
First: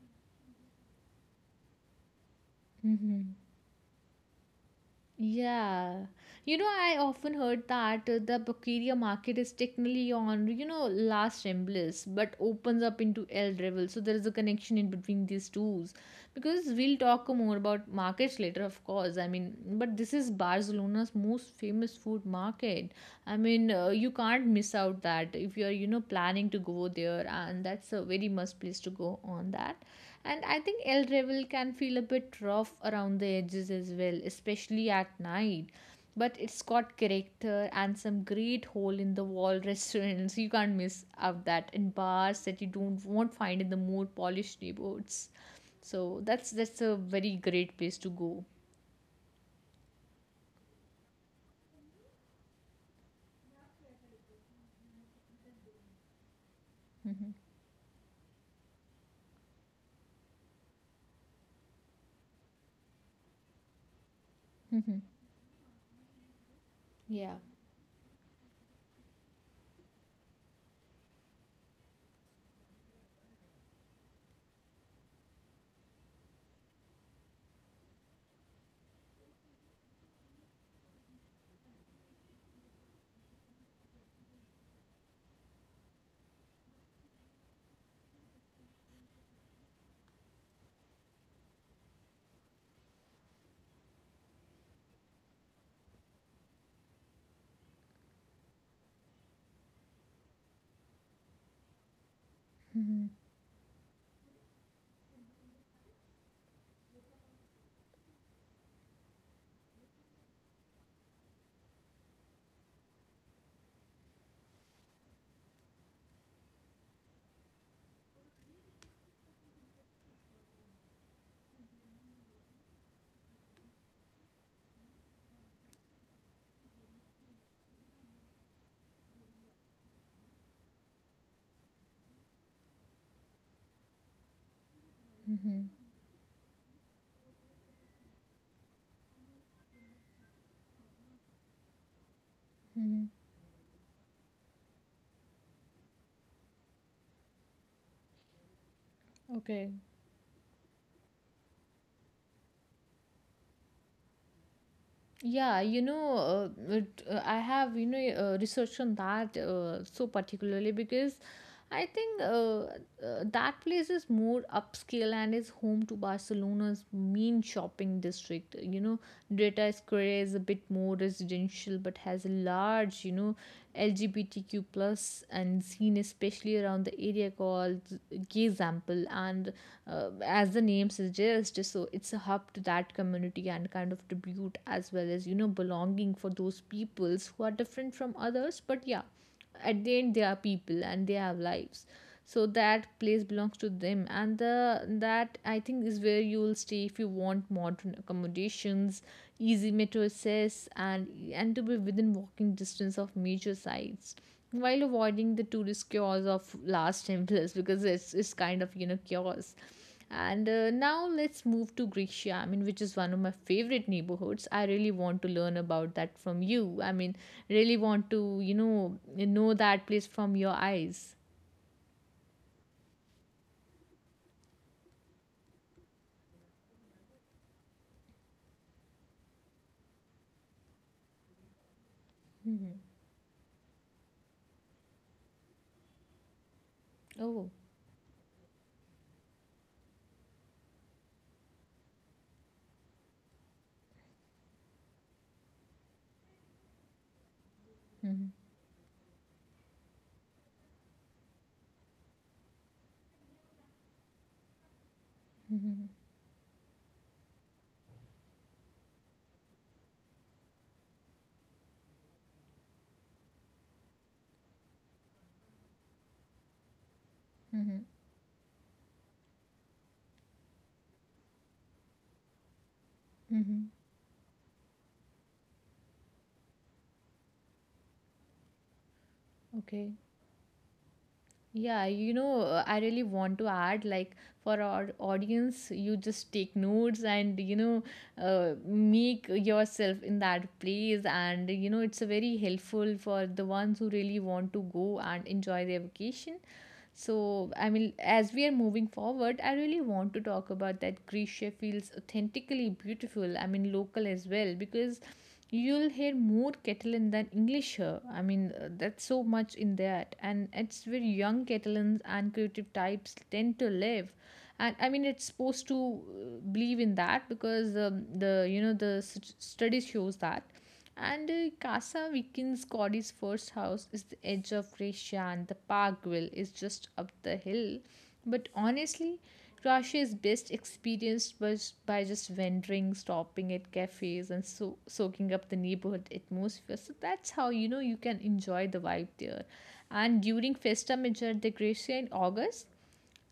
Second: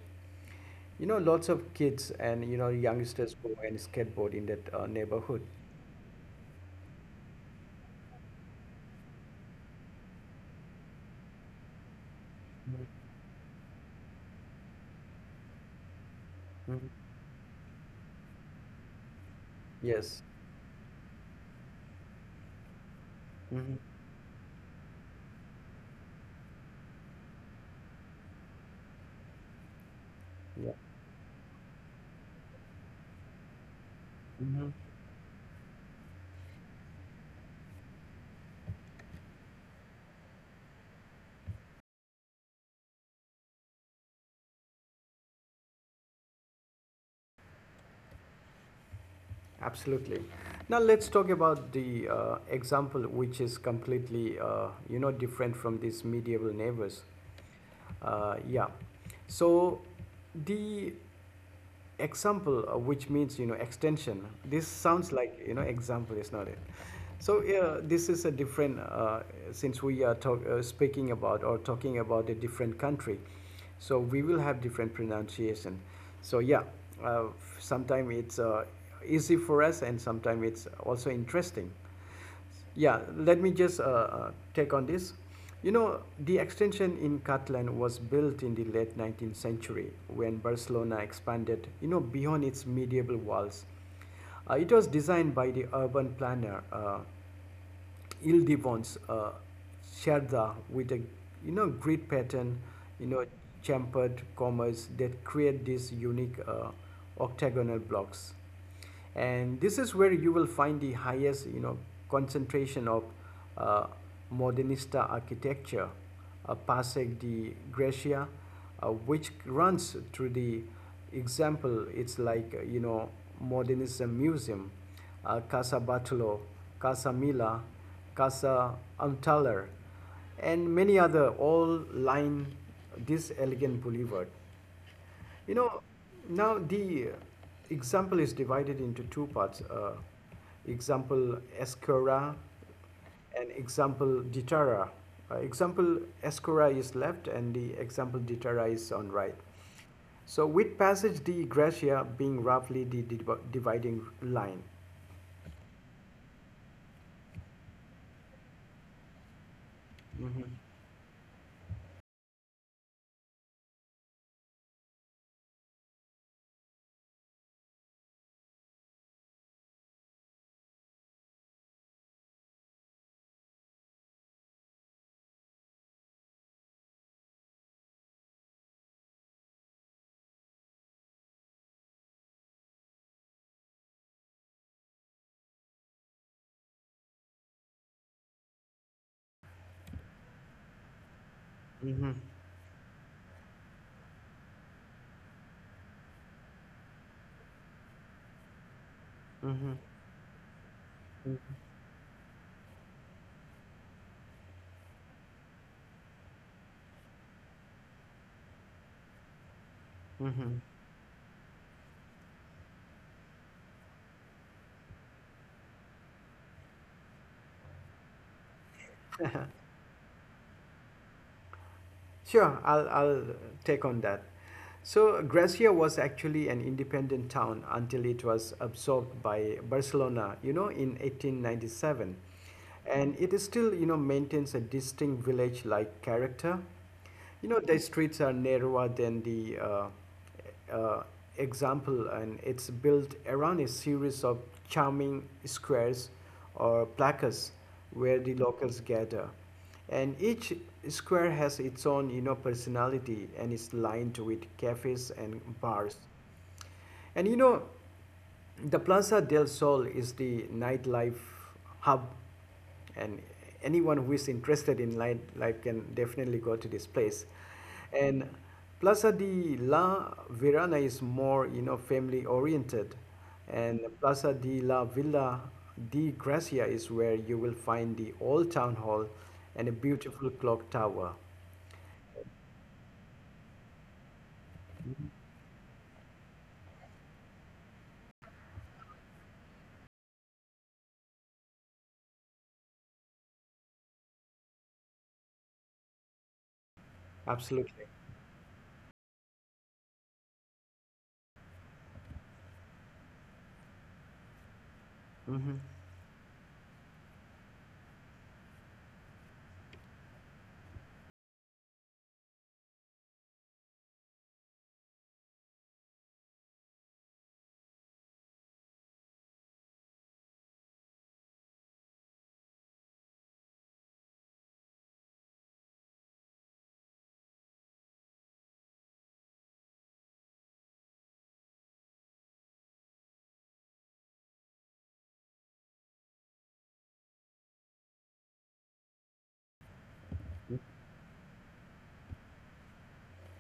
You know, lots of kids and, you know,
Mm-hmm.
youngsters go and skateboard in that neighborhood.
Yeah. You know, I often heard that the Bukiria market is technically on, last Remblis, but opens
Mhm.
up into El Revel. So there is a connection in between these two. Because
Mhm.
we'll talk more about markets later, of course. I mean, but this
Yes.
is Barcelona's most famous food market. I mean,
Mhm.
you can't miss out that if you're, planning to go there, and that's a very must place to go on that. And I
Yeah.
think El Revel can feel a bit rough around the edges as well,
Mhm.
especially at night. But it's got character and some great hole in the wall restaurants. You can't miss out that and bars that you don't won't find in the more polished neighborhoods. So that's a very great place to go.
Absolutely. Now let's talk about the example, which is completely you know, different from these medieval neighbors.
Hmm.
Yeah. So the example, which means, you know, extension. This
Hmm.
sounds like, you know, example, is not it?
Yeah.
So yeah, this is a different since we are speaking about or talking about a different country, so we will have different pronunciation. So yeah, uh, sometimes it's easy for us, and sometimes it's also interesting. Yeah, let me just take on this. You know, the extension in Catalan was built in the late 19th century when Barcelona expanded, you know, beyond its medieval walls. It was designed by the urban planner. Ildibon's Sherda with a, you know, grid pattern, you know, chamfered commas that create these unique octagonal blocks, and this is where you will find the highest, you know, concentration of uh, modernista architecture. Pasek de Gracia, which runs through the example, it's like, you know, modernism museum. Casa Bartolo, Casa Mila, Casa Antalar, and many other all line this elegant boulevard. You
Hmm.
know, now the example is divided into two parts. Example escora
Hmm.
and example deterra. Example escora is left and the example deterra is on right.
Okay.
So with passage the gratia being roughly the dividing line.
Yeah, I have, researched on that so particularly because I think that place is more upscale and is home to Barcelona's main shopping district. You know, Dreta Square is a bit more residential but has a large, you know, LGBTQ plus and scene especially around the area called Gay Example and as the name suggests, so it's a hub to that community and kind of tribute as well as, you know, belonging for those peoples who are different from others. But yeah, at the end they are people and they have lives,
Mm-hmm.
so that place belongs to them. And the that I think is where you will stay if you want modern accommodations, easy
Mm-hmm.
metro access, and to be within walking distance of major sites while avoiding the tourist chaos of last time, plus because it's kind of, you know, chaos. And
Mm-hmm.
now let's move to Grecia, I mean, which is one of my favorite neighborhoods. I really want to learn about that from you. I mean, really want to, you know that place from your eyes.
Sure, I'll take on that. So, Gracia was actually an independent town until it was absorbed by Barcelona, you know, in 1897. And it is still, you know, maintains a distinct village-like character.
Oh.
You know, the streets are narrower than the uh, example, and it's built around a series of charming squares or placas where the
Mm-hmm.
locals gather. And each square has its own, you know, personality and is lined with cafes and
Mm-hmm.
bars. And you know, the Plaza del Sol is the nightlife hub, and anyone who is interested in nightlife can definitely go to this place.
Mm-hmm.
And Plaza de la Verana is more, you know, family oriented,
Mm-hmm.
and Plaza de la Villa de Gracia is where you will find the old town hall and a
Okay.
beautiful clock tower.
Yeah, you know, I really want to add, like, for our audience, you just take notes and, you know, make yourself in that place. And you know, it's a very helpful for the ones who really want to go and enjoy their vacation. So, I
Absolutely.
mean, as we are moving forward, I really want to talk about that Grisha feels authentically beautiful, I mean, local as well, because
Hmm.
you'll hear more Catalan than English here. I mean, that's so much in that. And it's where young Catalans and creative types tend to live. And I mean, it's supposed to believe in that because the, you know, the studies shows that. And Casa Vikin's Cody's first house is the edge of Gracia, and the Parkville is just up the hill. But honestly, Gracia is best experienced by just wandering, stopping at cafes, and soaking up the neighborhood atmosphere. So that's how, you know, you can enjoy the vibe there. And during Festa Major de Gracia in August,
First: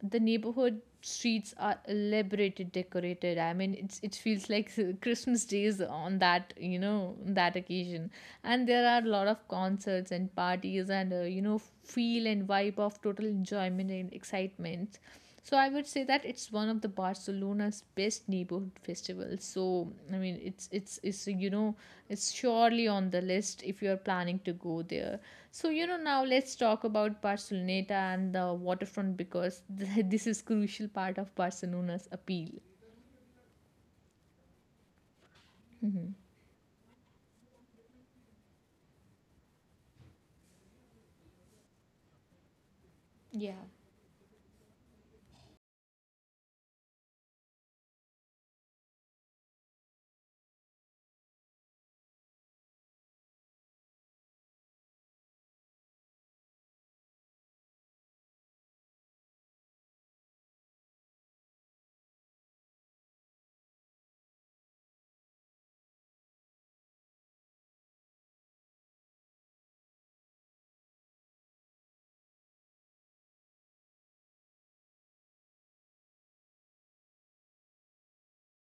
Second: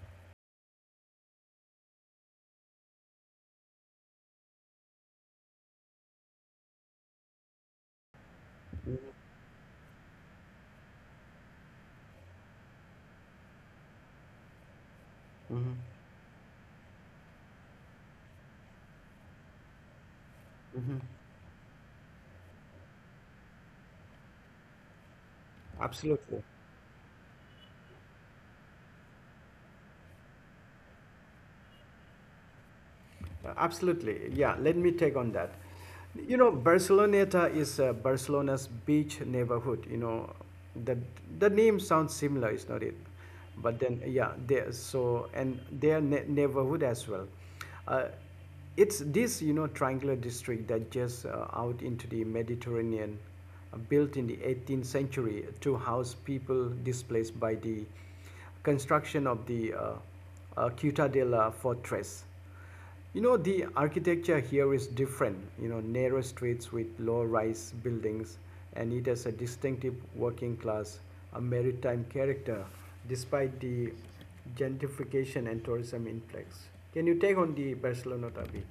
the neighborhood streets are elaborated decorated. I mean, it's it feels like Christmas days on that, you know, that occasion. And there are a lot of concerts and parties and, you know, feel and vibe of total enjoyment and excitement. So I
hmm
would say that it's one of the Barcelona's best neighborhood festivals. So I mean, it's it's
hmm
it's you know, it's surely on the list if you're planning to go there. So you know, now
Absolutely.
let's talk about Barceloneta and the waterfront because this is crucial part of Barcelona's appeal.
Absolutely. Yeah, let me take on that. You know, Barceloneta is Barcelona's beach neighborhood. You know, the name sounds similar, is not it?
Yeah.
But then, yeah, there. So and their neighborhood as well. Uh, it's this, you know, triangular district that just out into the Mediterranean, built in the 18th century to house people displaced by the construction of the Ciutadella fortress. You know, the architecture here is different. You know, narrow streets with low rise buildings, and it has a distinctive working class, a maritime character, despite the gentrification and tourism influx. Can you take on the Barcelona a bit?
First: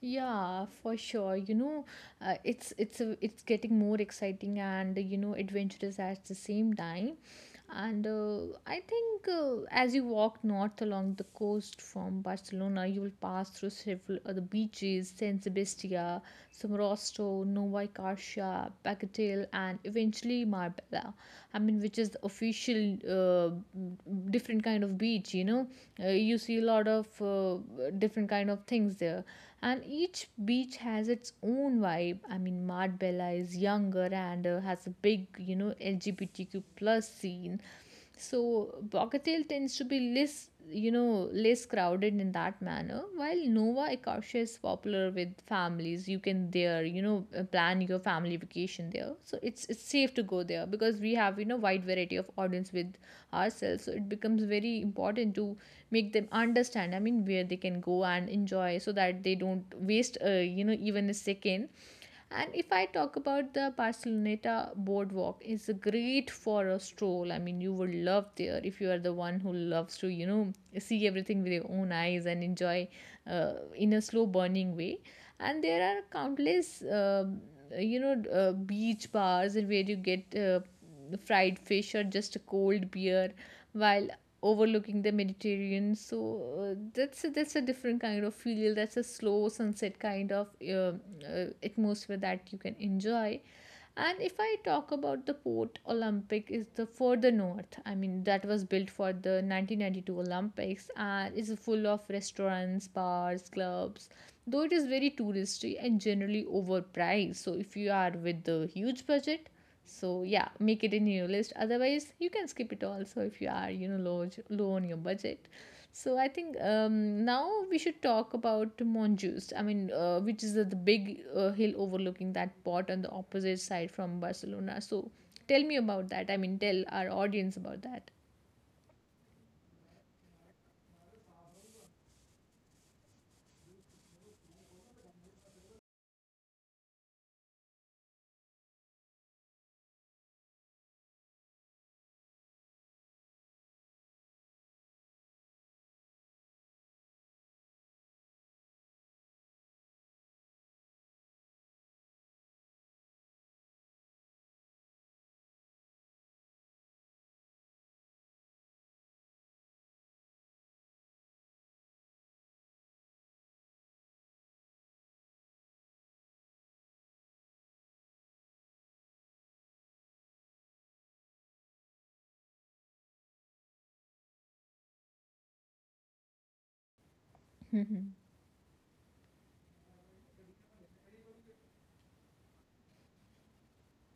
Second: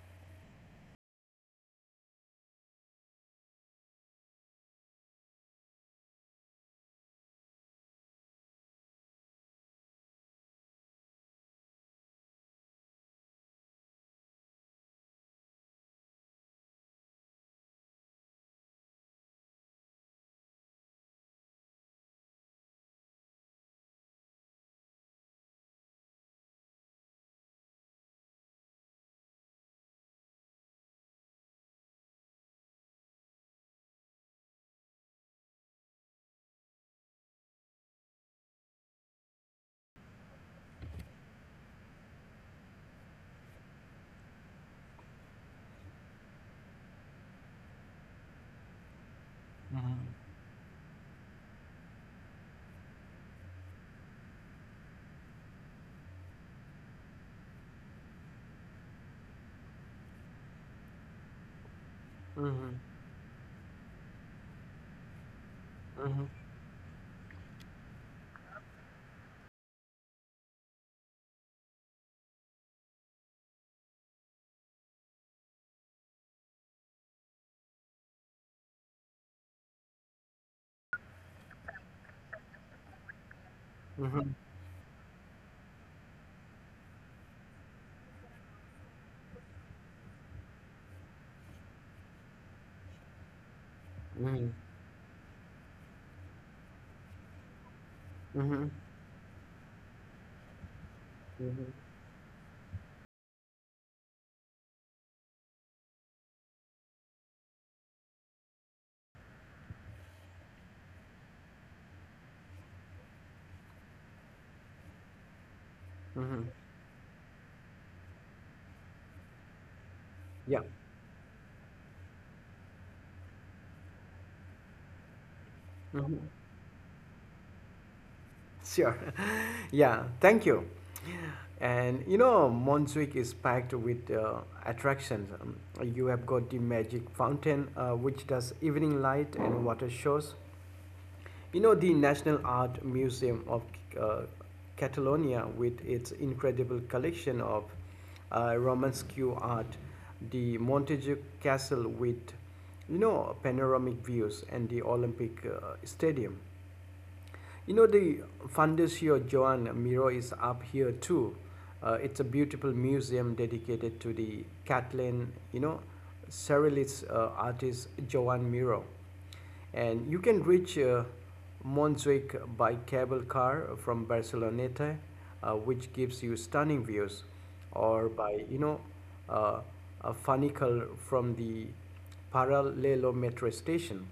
Yeah, for sure. You know, it's getting more exciting and, you know, adventurous at the same time. And I think as you walk north along the coast from Barcelona, you will pass through several other beaches, San Sebastián, Somorrostro, Nova Scotia, Bagatelle, and eventually Marbella. I mean, which is the official different kind of beach. You know, you see a lot of different kind of things there. And each beach has its own vibe. I mean, Marbella is younger and has a big, you know, LGBTQ plus scene. So Bogatel tends to be less, you know, less crowded in that manner, while Nova Ecosia is popular with families. You can there, you know, plan your family vacation there. So it's
Mm-hmm.
safe to go there because we have, you know, wide variety of audience with ourselves. So it becomes very important to make them understand, I mean, where they can go and enjoy so that they don't waste, you know, even a second. And if
Mm-hmm.
I talk about the Barceloneta boardwalk, it's
Mm-hmm.
great for a stroll. I mean, you would love there if you are the one who loves to, you know, see everything with your own eyes and enjoy in a slow burning way. And there are countless, you know, beach bars where you get, fried fish or just a cold beer while overlooking the Mediterranean. So that's a different kind of feel. That's a slow sunset kind of atmosphere that you can enjoy. And if
Mm-hmm.
I talk about the Port Olympic, is the further north. I mean, that was
Mm-hmm.
built for the 1992 Olympics and is
Mm-hmm.
full of restaurants, bars, clubs. Though it is very touristy and generally overpriced. So if you are with the huge budget, so yeah, make it in your list. Otherwise you can skip it also if you are, you know, low on your budget. So I
Mm-hmm.
think now we should talk about Montjuïc. I mean, which is
Yeah.
the big hill overlooking that port on the opposite side from Barcelona. So tell me about
Mm-hmm.
that. I mean, tell our audience about that.
Sure. Yeah, thank you. And you know, Montjuïc is packed with attractions. You have got the magic fountain, which does evening light and water shows. You know, the National Art Museum of uh, Catalonia, with its incredible collection of Romanesque art, the Montjuïc Castle with, you know, panoramic views, and the Olympic Stadium. You know, the funders here, Joan Miro, is up here too. It's a beautiful museum dedicated to the Catalan, you know, surrealist artist Joan Miro. And you can reach Montjuic by cable car from Barceloneta, which gives you stunning views, or by, you know, uh, a funicle from the Parallelo metro station,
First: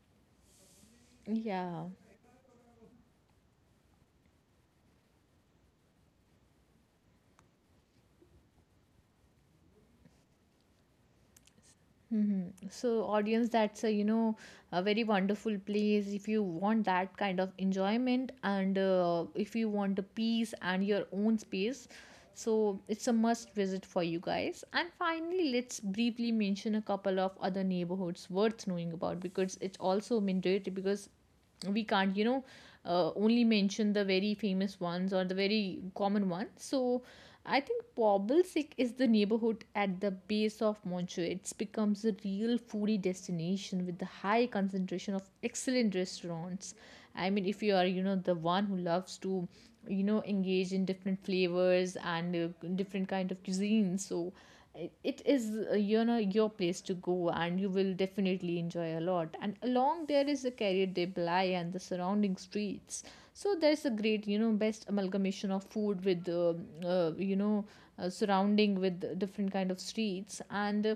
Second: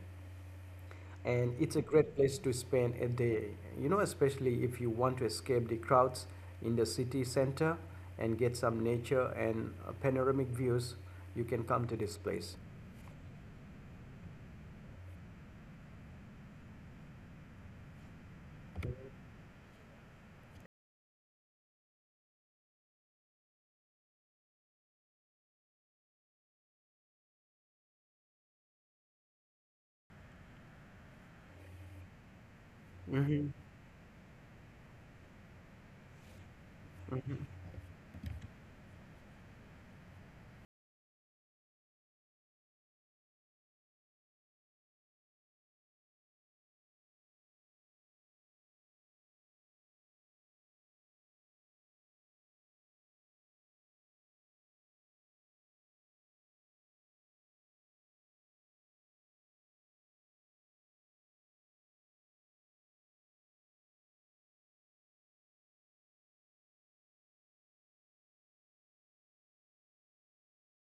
and it's a
yeah.
great place to spend a day, you know, especially if you want to escape the crowds in the city center and get some nature and panoramic views, you can come to this place.
Mm-hmm. So, audience, that's a, you know, a very wonderful place. If you want that kind of enjoyment and, if you want the peace and your own space, so it's a must visit for you guys. And finally, let's briefly mention a couple of other neighborhoods worth knowing about, because it's also mandatory because we can't, you know, only
Mm-hmm.
mention the very famous ones or the very common ones. So I think Pobblesik is the neighborhood at the base of Montreux. It becomes a real foodie destination with the high concentration of excellent restaurants. I mean, if you are, you know, the one who loves to, you know, engage in different flavors and, different kind of cuisines, so it is, you know, your place to go and you will definitely enjoy a lot. And along there is the carrier de Belay and the surrounding streets. So there's a great, you know, best amalgamation of food with, you know, surrounding with different kind of streets and,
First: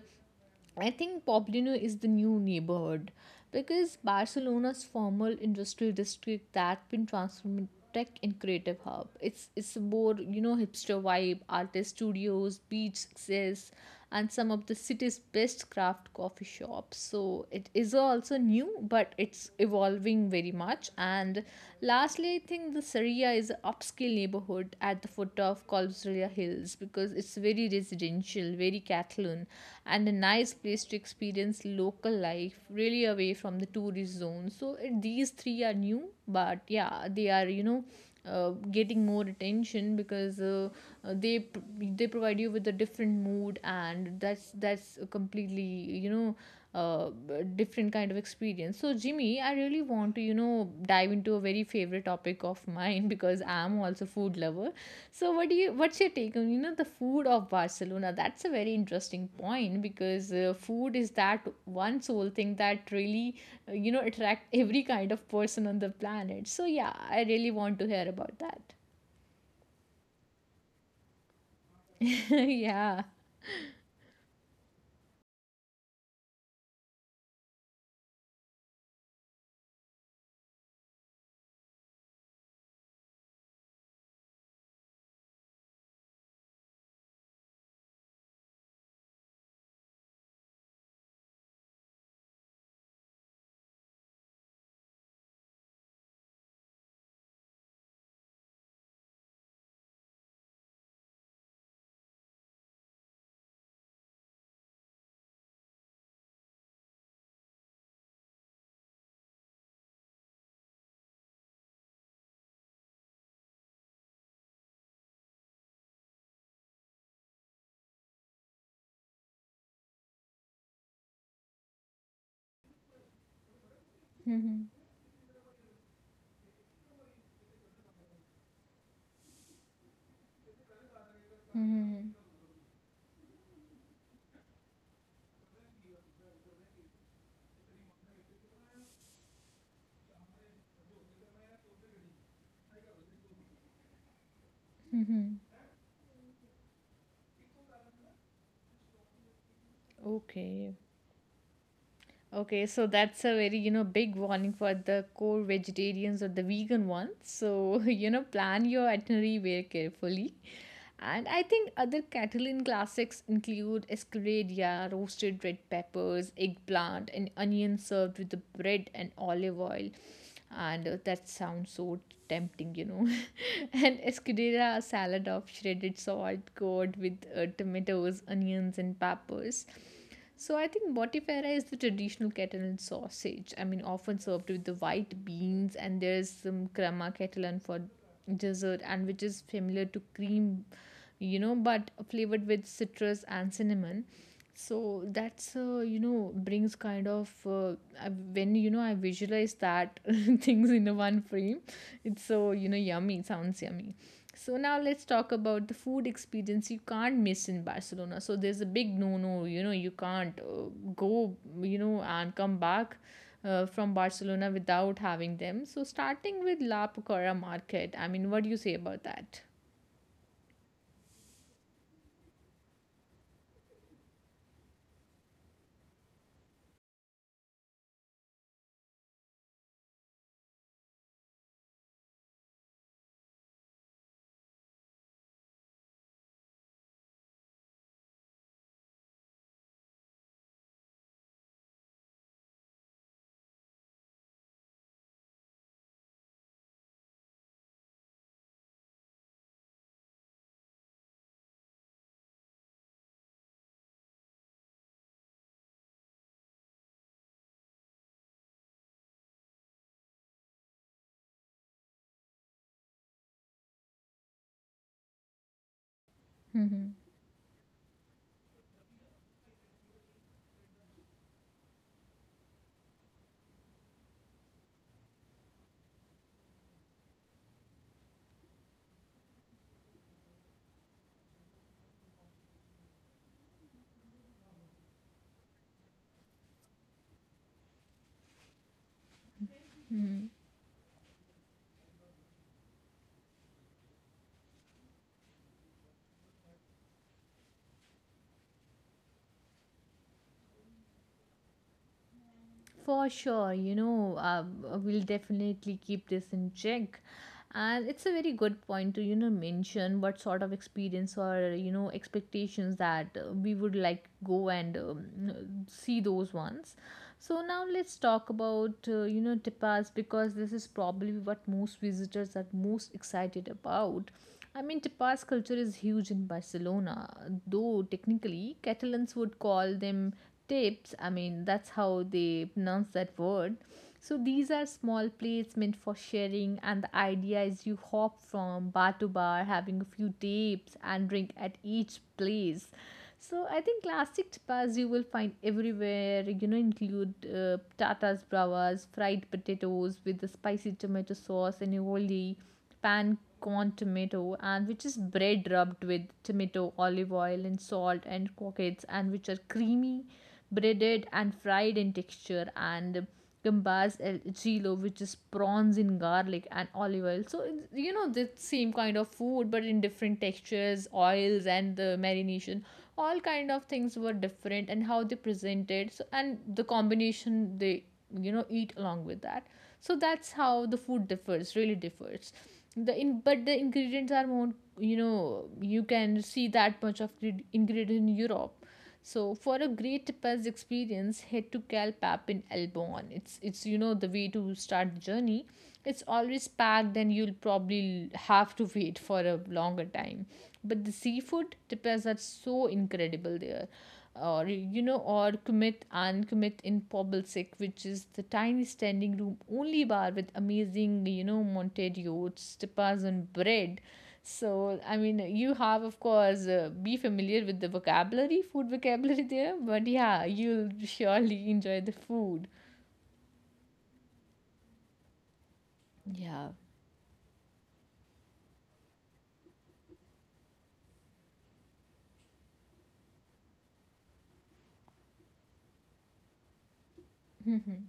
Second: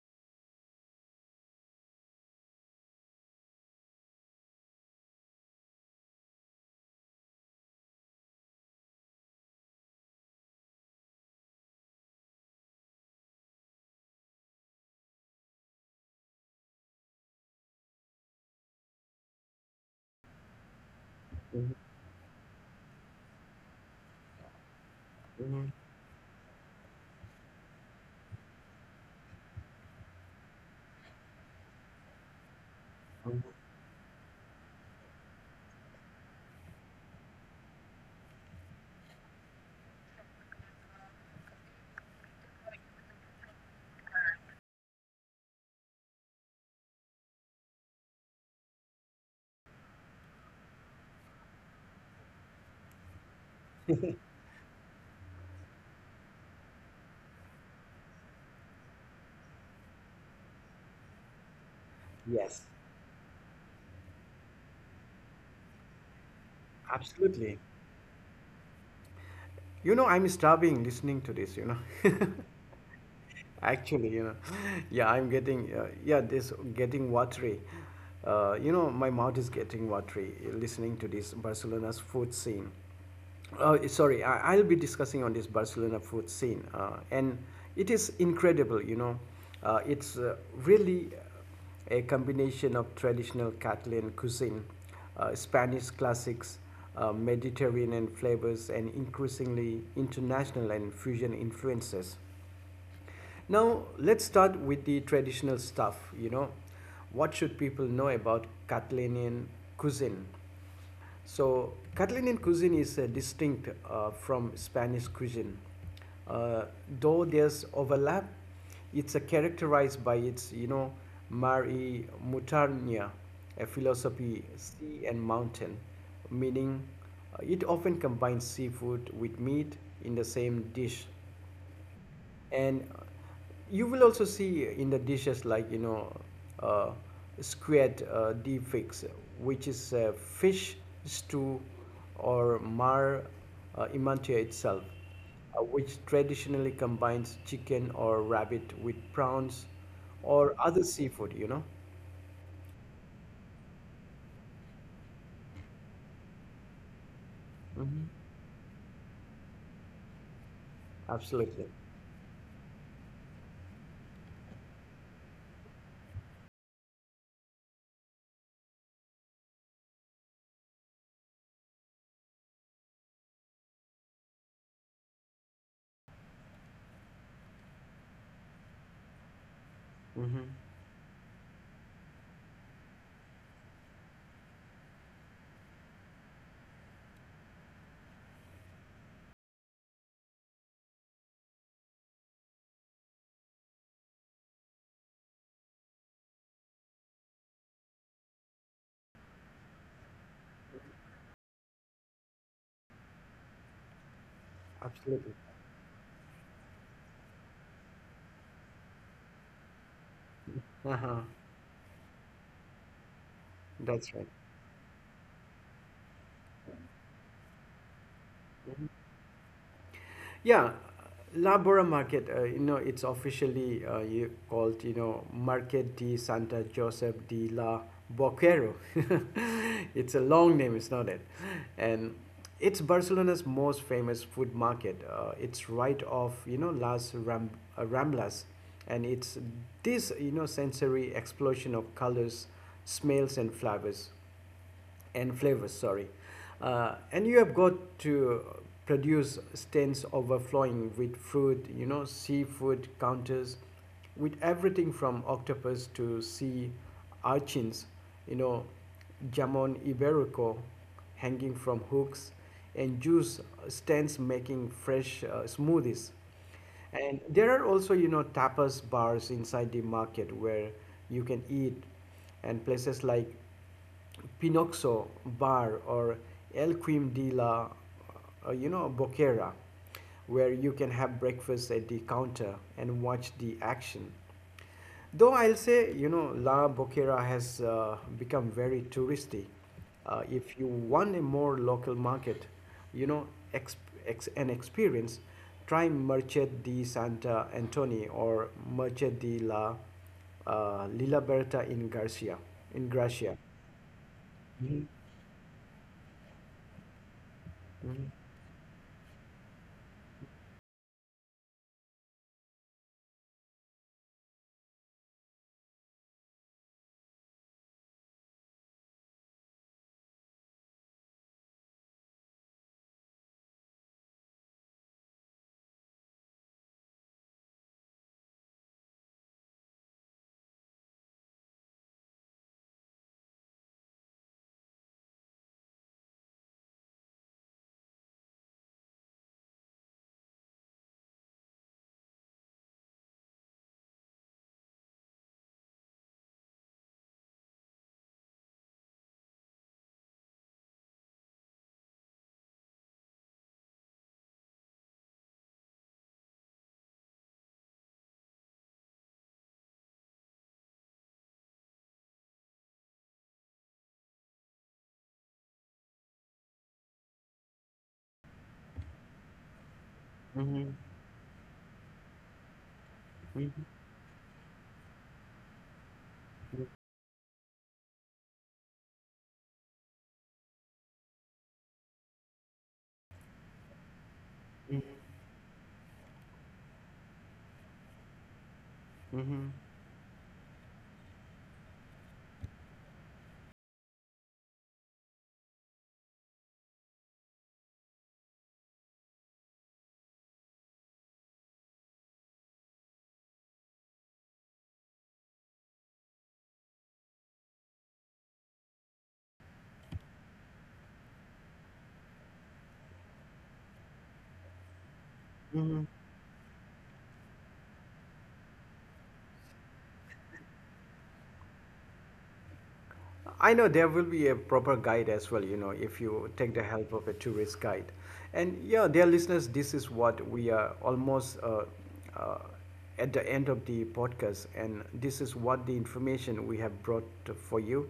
I think Poblenou is the new neighborhood because Barcelona's former industrial district that's been transformed tech and creative hub. It's a more, you know, hipster vibe, artist studios, beach access, and some of the city's best craft coffee shops. So it is also new, but it's evolving very much. And
Mm-hmm.
lastly, I think the Saria Kolbzuria is an upscale neighborhood at the foot
Mm-hmm.
of Kolbzuria Hills because it's very residential, very Catalan, and a nice place to experience local life, really away
Mhm.
from the tourist zone. So eh, these three are new, but yeah, they are, you know, uh, getting more attention because, they provide you with a different mood, and that's completely, you know, uh, different kind of experience. So, Jimmy, I really want to, you know, dive into a very favorite topic of mine because I'm also food lover. So, what do you, what's your take on, you know, the food of Barcelona? That's a very interesting point because food is that one sole thing
Yes,
that really, you know, attract every kind of person on the planet. So, yeah, I really
absolutely.
want to hear about that.
You know, I'm starving listening to this, you know.
yeah.
Actually, you know, yeah, yeah, this getting watery. You know, my mouth is getting watery listening to this Barcelona's food scene. Sorry, I'll be discussing on this Barcelona food scene, and it is incredible. You know, it's really a combination of traditional Catalan cuisine, Spanish classics, Mediterranean flavors, and increasingly international and fusion influences. Now, let's start with the traditional stuff. You know, what should people know about Catalan cuisine? So Catalonian cuisine is distinct from Spanish cuisine. Uh, though there's overlap, it's characterized by its, you know, mari mutarnia, a philosophy,
Mm-hmm.
sea and mountain, meaning it often combines seafood with meat in the same dish,
Mm-hmm.
and you will also see in the dishes like, you know, uh, squid, deep fix, which is fish stew, or mar, imantia itself,
Mm-hmm.
which traditionally combines chicken or rabbit with prawns or
Okay.
other seafood, you know.
Okay, so that's a very, you know, big warning for the core vegetarians or the vegan ones. So,
Hmm.
you know, plan your itinerary very carefully. And I
Absolutely.
think other Catalan classics include escudella, roasted red peppers, eggplant, and onion served with the bread and olive oil. And that sounds so tempting, you know. And escudella, a salad of shredded salt, gourd with, tomatoes, onions, and peppers.
Hmm
So I think Mortifera is the traditional Catalan sausage. I mean, often served with the white beans, and there's some crema Catalan for dessert, and which is familiar to cream, you know, but flavored with citrus and cinnamon. So that's, you know, brings kind of, I- when, you know, I visualize that things in a one frame, it's so, you know, yummy. Sounds yummy. So now let's
absolutely.
talk about the food experience you can't miss in Barcelona. So there's a big no no, you know, you can't,
Uh-huh.
go, you know, and come back, from
That's right.
Barcelona without having them. So starting with La Picora Market, I mean, what do you say about that?
Yeah, Labora Market, you know, it's officially you called, you know, Market de Santa Joseph de la Boquero. It's a long name, it's not it? And it's Barcelona's most famous food market. It's right off, you know, Ramblas. And it's this, you know, sensory explosion of colors, smells, and flavors, sorry. And you have got to produce stands overflowing with fruit, you know, seafood counters, with everything from octopus to sea urchins, you know, jamon iberico hanging from hooks, and juice stands making fresh smoothies. And there are also, you know, tapas bars inside the market where you can eat, and places like Pinocchio Bar or El Quim de la you know, Boquera, where you can have breakfast at the counter and watch the action. Though I'll say, you know, La Boquera has become very touristy. If you want a more local market, you know, exp- an experience, try Merced de Santa Antoni or Merced de la Lila Berta in Garcia, in
For
Gracia.
sure, you know,
Mm-hmm.
we'll definitely keep this in check. And it's
Mm-hmm.
a very good point to, you know, mention what sort of experience or, you know, expectations that we would like go and see those ones. So now let's talk about, you know, tapas because this is probably what most visitors are most excited about. I mean, tapas culture is huge in Barcelona, though technically Catalans would call them tips. I mean, that's how they pronounce that word. So these are small plates meant for sharing, and the idea is you hop from bar to bar having a few tips and drink at each place. So I think classic tapas you will find everywhere, include uh, tatas bravas, fried potatoes with the spicy tomato sauce and aioli; pan con tomato, and which is bread rubbed with tomato, olive oil and salt; and croquettes, and which are creamy, breaded and fried in texture; and gambas el gilo, which is prawns in garlic and olive oil. So it's the same kind of food but in different
Mm-hmm.
textures, oils and the marination. All kind of things were different and how they presented, so, and the combination they, eat along with that. So that's how the food differs, really differs, the in, but the ingredients are more, you can see that much of ingredient in Europe. So for a great Paz experience, head to Calpap in Elbon. It's the way to start the journey. It's always packed, and you'll probably have to wait for a longer time. But the seafood tapas are so incredible there. Or kumit and kumit in Pobblesek, which is the tiny standing room only bar with amazing, monted yotes tapas and bread. So, I mean, you have, of course, be familiar with the vocabulary, food vocabulary there, but yeah, you'll surely enjoy the food.
I know there will be a proper guide as well, you know, if you
Yeah.
take the help of a tourist guide. And yeah, dear listeners, this is what we are almost uh, at the end of the podcast, and this is what the information we have brought for you.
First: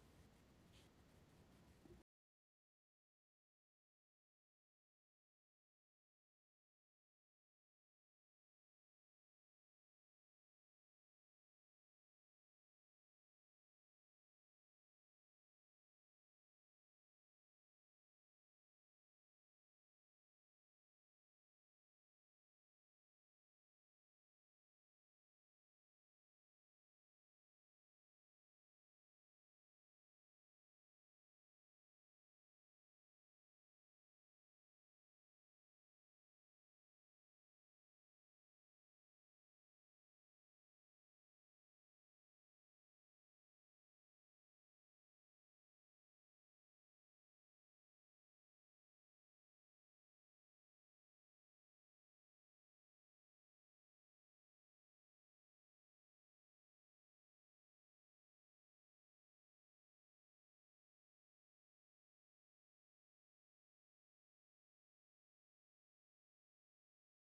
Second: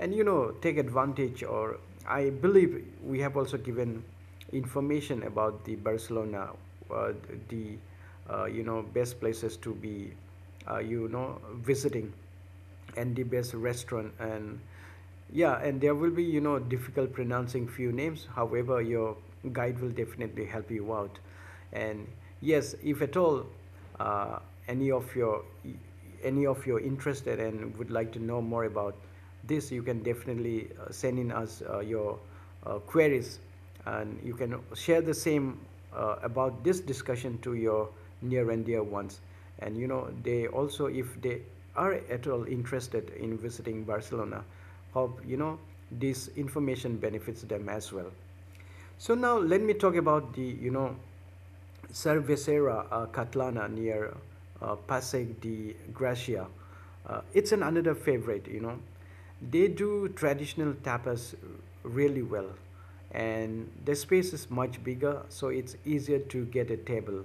And you know, take advantage, or I believe we have also given information about the Barcelona, uh, the best places to be, you know, visiting. And the best restaurant. And yeah, and there will be, you know, difficult pronouncing few names, however your guide will definitely help you out. And yes, if at all uh, any of your any of you interested and would like to know more about this, you can definitely send in us your queries, and you can share the same about this discussion to your near and dear ones. And you know, they also, if they are at all interested in visiting Barcelona, hope, you know, this information benefits them as well. So now let me talk about the, you know, Cervecera Catalana near Paseg de Gracia. It's an another favorite, you know. They do traditional tapas really well, and the space is much bigger, so it's easier to get a table.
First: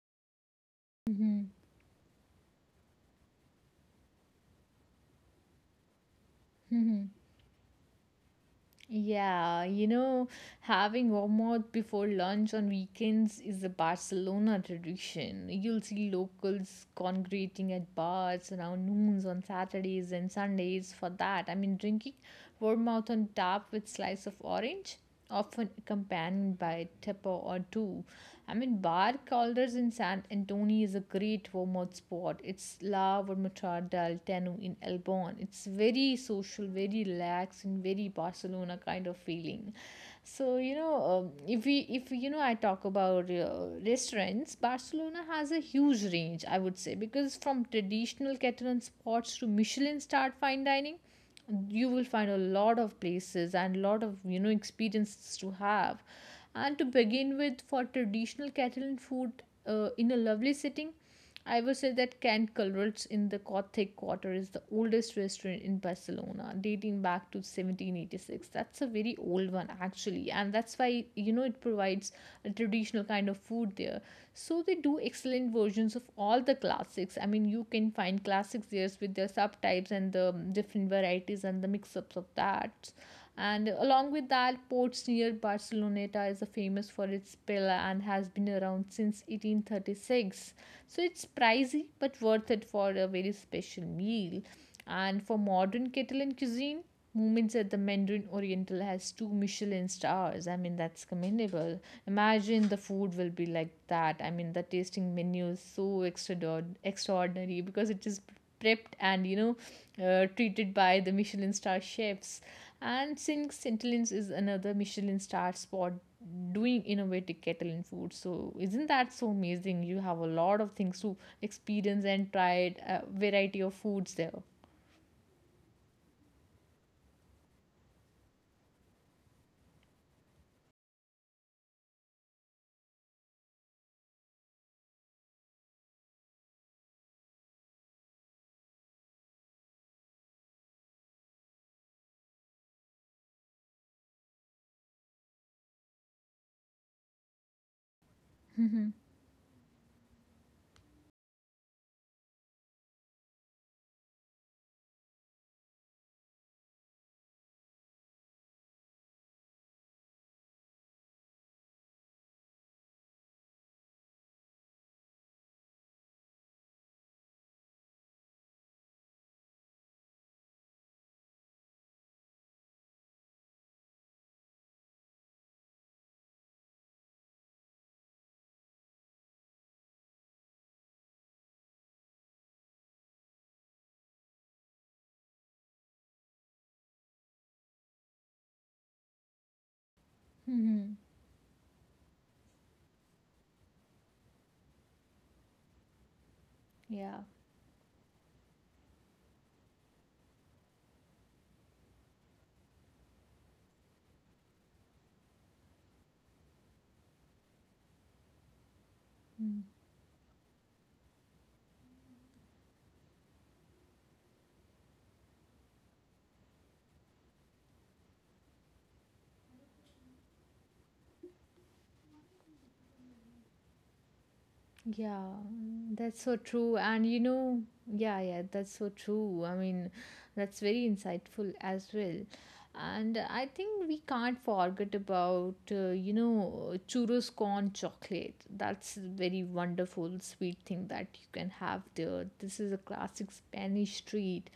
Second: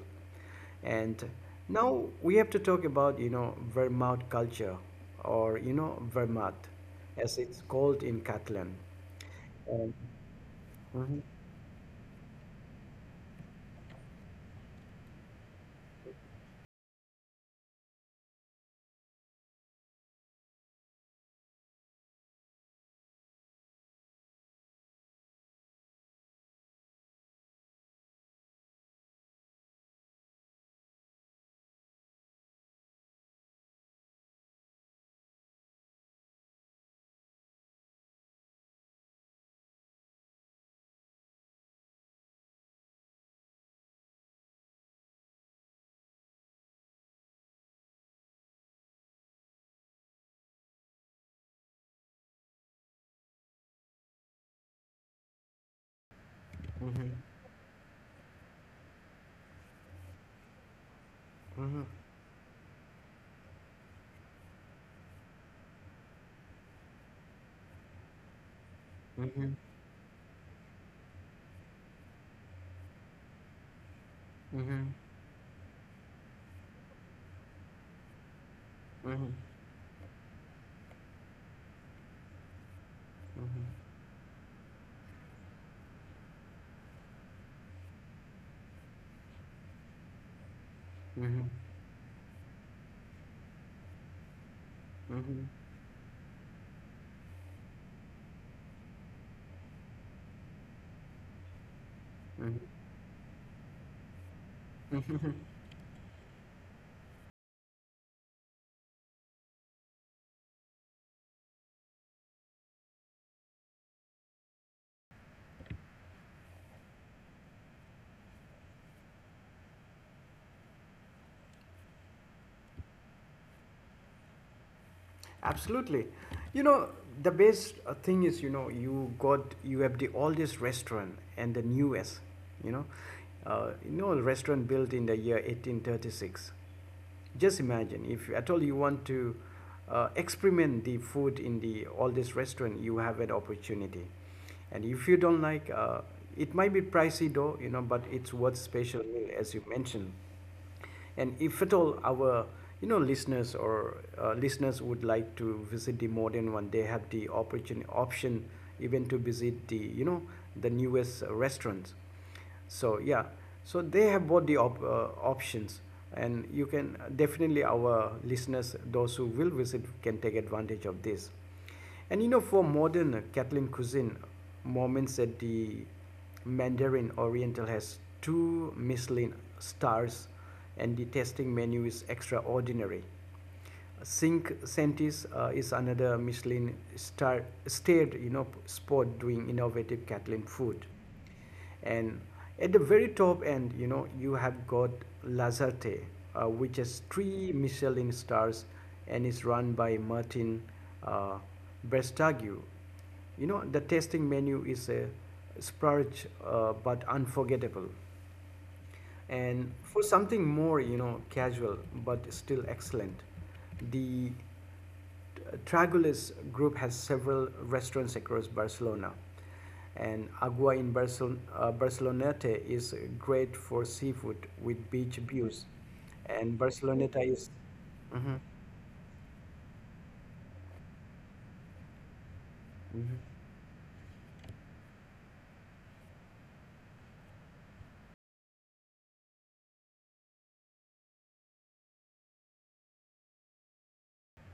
And
Mhm.
now we have to talk about, you know, Vermouth culture, or you know, Vermouth,
Mhm.
as it's called in Catalan.
Yeah, you
Um,
know, having warmouth before lunch on weekends is a Barcelona tradition. You'll see locals congregating at bars around noons on Saturdays and Sundays for that. I mean, drinking Vermouth on top with slice of orange, often accompanied by a tipper or two. I mean, Bar Calders in San Antonio is a great vermouth spot. It's La Vermutar del Tenu in El Elbon. It's very social, very relaxed, and very Barcelona kind of feeling. So, if we if you know, I talk about restaurants. Barcelona has a huge range, I would say, because from traditional Catalan spots to Michelin starred fine dining you will find a lot of places and lot of experiences to have. And to
mhm,
begin with, for traditional Catalan food, in a lovely setting, I would
mhm,
say that Can Culverts in the Gothic Quarter is the oldest restaurant in Barcelona, dating back to 1786. That's a very old
mhm,
one actually, and that's why, it provides a traditional kind of food there. So they do
mhm,
excellent versions of all the classics. I mean, you can find classics there with their
mhm.
subtypes and the different varieties and the mix-ups of that.
Mm-hmm.
And along with that, Ports near Barceloneta is famous for its paella and has been around since 1836. So it's
Mm-hmm.
pricey but worth it for a very special meal. And for
Mm-hmm.
modern Catalan cuisine, Moments at the Mandarin Oriental has two Michelin stars. I mean, that's commendable.
Mm-hmm.
Imagine the food will be like that. I mean, the tasting menu is so extraordinary because it is prepped and treated by the Michelin star chefs. And since Intelligence is another Michelin star spot doing innovative Catalan food. So isn't that so amazing? You have a lot of things to experience and try it, a variety of foods there.
Absolutely. You know, the best thing is, you know, you have the oldest restaurant and the newest, you know. You know, a restaurant built in the year 1836. Just imagine, if at all you want to experiment the food in the oldest restaurant, you have an opportunity. And if you don't like, it might be pricey though, you know, but it's worth special meal as you mentioned. And if at all our, you know, listeners or listeners would like to visit the modern one, they have the opportunity option even to visit the, you know, the newest restaurants. So yeah, so they have both the options, and you can definitely our listeners, those who will visit, can take advantage of this. And you know, for modern Catalan cuisine, moments at the Mandarin Oriental has two Michelin stars and the tasting menu is extraordinary. Cinque Sentis is another Michelin starred you know spot doing innovative Catalan food. And at the very top end, you know, you have got Lazarte, which has
Yeah.
three Michelin stars and is run by Martin uh, Brestagiu, you know, the tasting menu is a splurge, but unforgettable. And for something more, you know, casual but still excellent, the Tragulis group has several restaurants across Barcelona. And Agua in Barceloneta is great for seafood with
Yeah,
beach views.
that's so
And
true. And you
Barceloneta is.
know, yeah,
Mhm,
yeah, that's so true. I mean, that's very insightful as well. And
mhm,
I think we can't forget about, churros corn chocolate. That's a very wonderful sweet thing that you can have there. This is a classic Spanish treat.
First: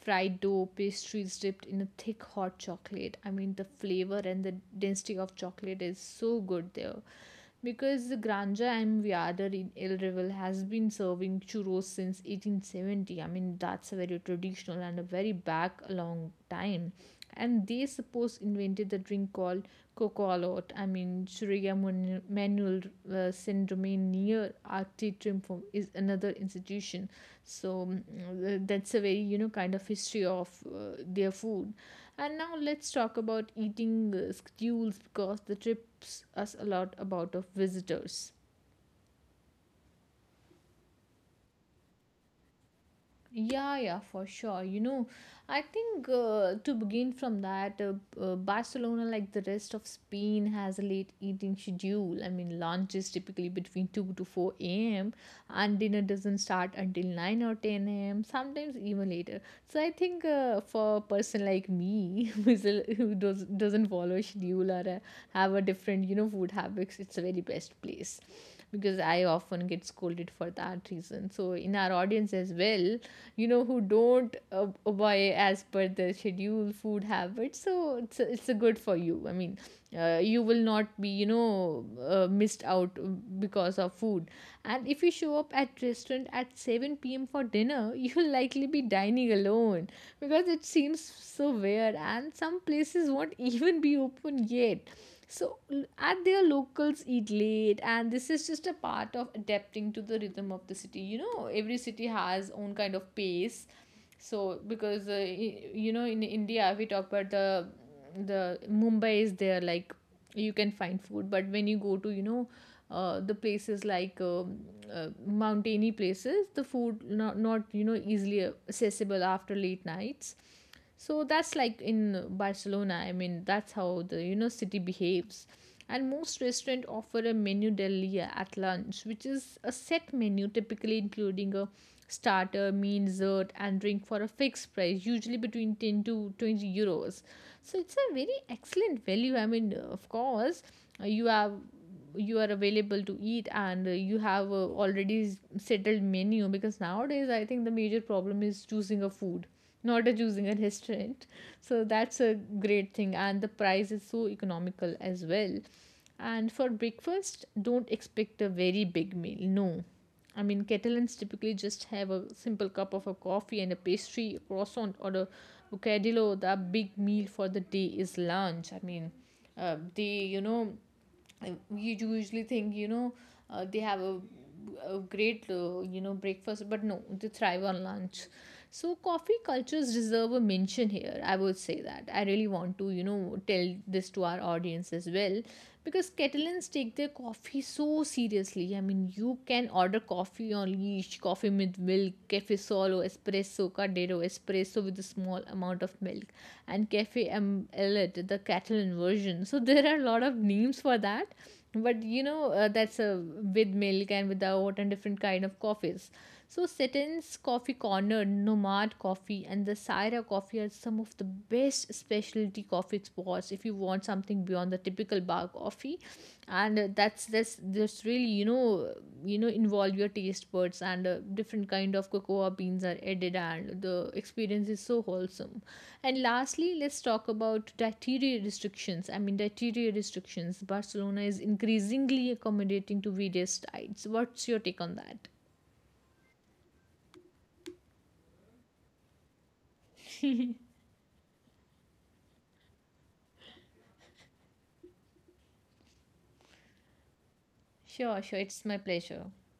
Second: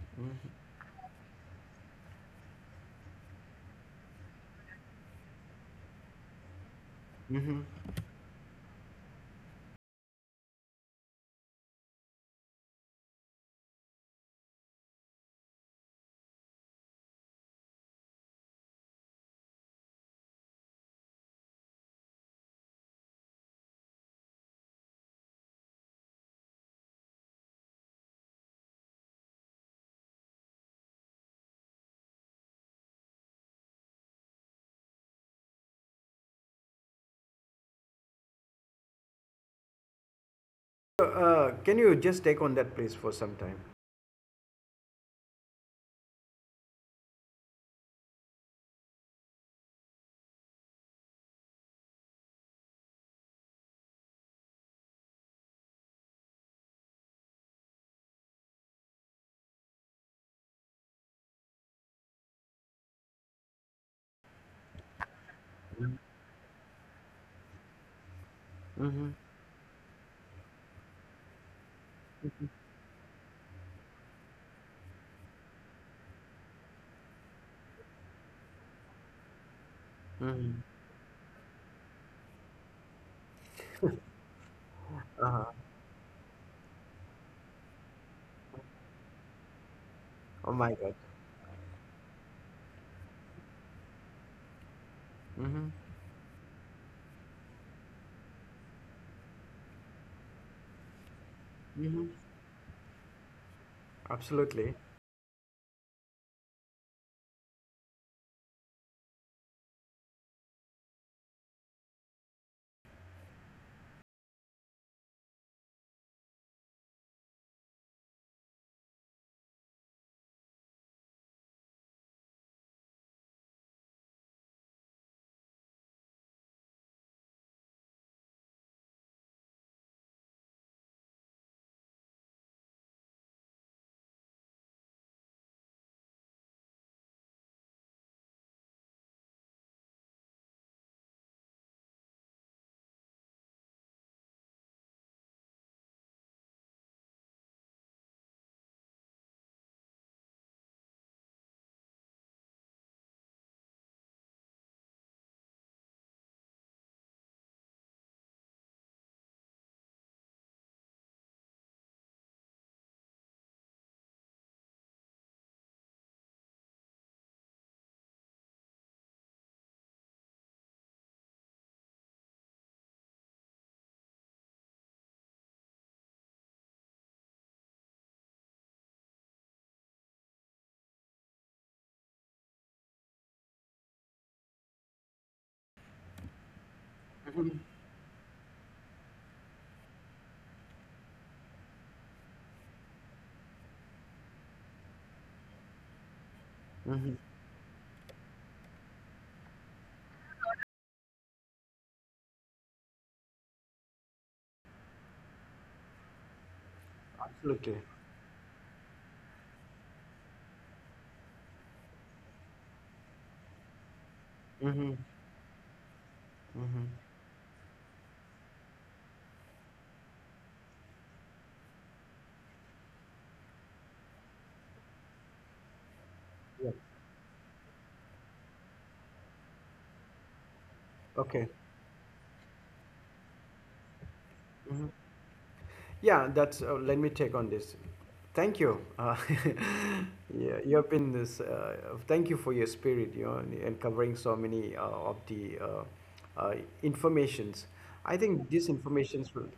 Fried dough, pastries dipped in a thick hot chocolate. I mean, the flavor and the density of chocolate is so good there
mhm.
because the Granja Enviada in El Reval has been serving churros since 1870. I mean, that's a very traditional and a very back a long time. And they suppose invented the drink called Kokolot. I mean, Surya Manuel Syndrome near RT Triumphum is another institution. So that's a very, kind of history of their food. And now let's talk about eating schedules because the trips us a lot about of visitors.
So, can you just take on that, please, for some time?
Yeah, yeah, for sure. I think to begin from that, Barcelona, like the rest of Spain, has a late eating schedule. I mean, lunch is typically between 2 to 4 a.m., and dinner doesn't start until 9 or 10 a.m., sometimes even later. So I think for a person like me, who doesn't follow a schedule or have a different, food habits. It's a very best place because I often get scolded for that reason. So in our audience as well, who don't obey as per the schedule food habits, so it's a good for you. I mean, you will
Mhm.
not be missed out because of food. And if you show
Uh-huh.
up at restaurant at 7 p.m. for dinner you'll likely be dining alone because
Oh
it
my God.
seems so weird and some places won't even be open yet. So,
Mm-hmm.
at their locals eat late, and this is just a part of adapting to the rhythm of the city. Every
Mm-hmm.
city has own kind of pace. So,
Absolutely.
because in India, we talk about the Mumbai is there, like you can find food, but when you go to, the places like mountainy places, the food not easily accessible after late nights. So that's like in Barcelona. I mean, that's how the city behaves. And most restaurants offer a menu del día at lunch, which is a set menu typically including a starter, main, dessert and drink for a fixed price usually between 10 to €20. So it's a very excellent value. I mean, of course, uh, you have you are available to eat, and you have already settled menu, because nowadays I think the major problem is choosing a food, not a choosing a restaurant. So that's a great thing, and the price is so economical as well. And for breakfast, don't expect a very big meal, no. I mean, Catalans typically just have a simple cup of a coffee and a pastry, a croissant or a bocadillo. The big meal for the day is lunch. I mean, they, you know you usually think, they have a great, breakfast, but no, they thrive on lunch. So coffee cultures deserve a mention here, I would say that I really want to tell this to our audience as well, because Catalans take their
Mm-hmm.
coffee so seriously. I mean, you can order coffee on leash, coffee with milk, solo espresso, cardero espresso with a small amount of milk, and
Mm-hmm.
cafe elit, the Catalan version. So there are a lot of names for that. But that's with milk and without, and different kind of coffees. So Seton's Coffee
Absolutely.
Corner, Nomad Coffee, and the Syra Coffee are some of the best specialty coffee spots if you want something beyond the
Mm-hmm.
typical bar coffee. And
Mm-hmm.
that's this really involve your taste buds, and different kind of cocoa beans are added, and the experience is so wholesome. And
Yeah.
lastly, let's talk about dietary restrictions. I mean, dietary restrictions, Barcelona is
Okay.
increasingly accommodating to various diets. What's your take
Mm-hmm.
on that?
Yeah, that's. Let me take on this. Thank you. Yeah, you have been this. Thank you for your spirit. You know, and covering so many of the uh, informations. I
Sure, sure.
think
It's
these
my pleasure.
informations will,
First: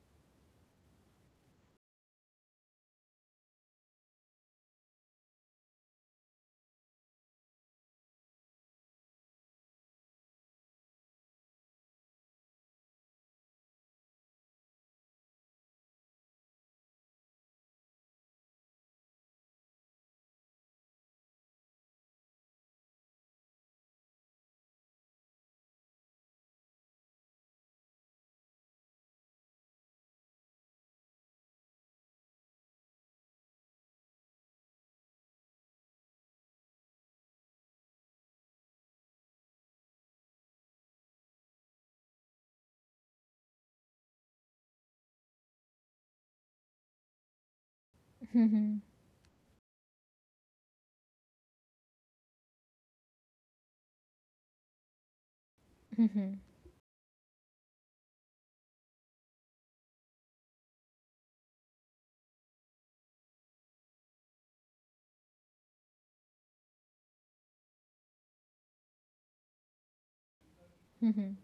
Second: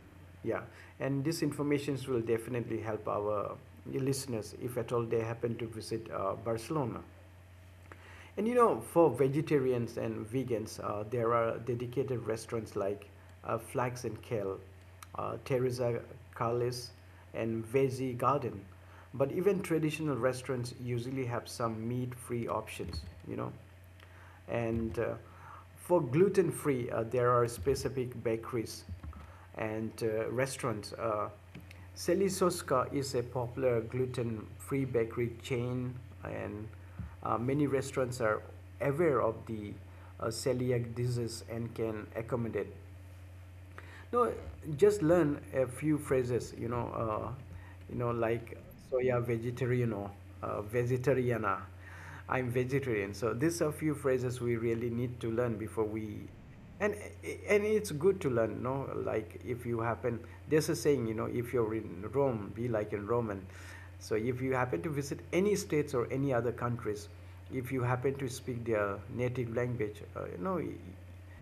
yeah, and these informations will definitely help our listeners if at all they happen to visit Barcelona. And you know, for vegetarians and vegans, there are dedicated restaurants like Flags and Kale, Teresa Carlis, and Veggie Garden. But even traditional restaurants usually have some meat-free options, you know. And for gluten-free, there are specific bakeries and restaurants. Selisoska is a popular gluten-free bakery chain, and many restaurants are aware of the celiac disease and can accommodate. No, just learn a few phrases, you know, like
Mhm.
soya vegetariano, vegetariana. I'm vegetarian. So these are few phrases we really need to learn before we,
Mhm.
and and it's good to learn, no? Like if you happen, there's a saying, you know, if you're in Rome, be like in Roman. So if you happen to visit any states or any other countries, if you happen to speak their native language, you know,
Mhm.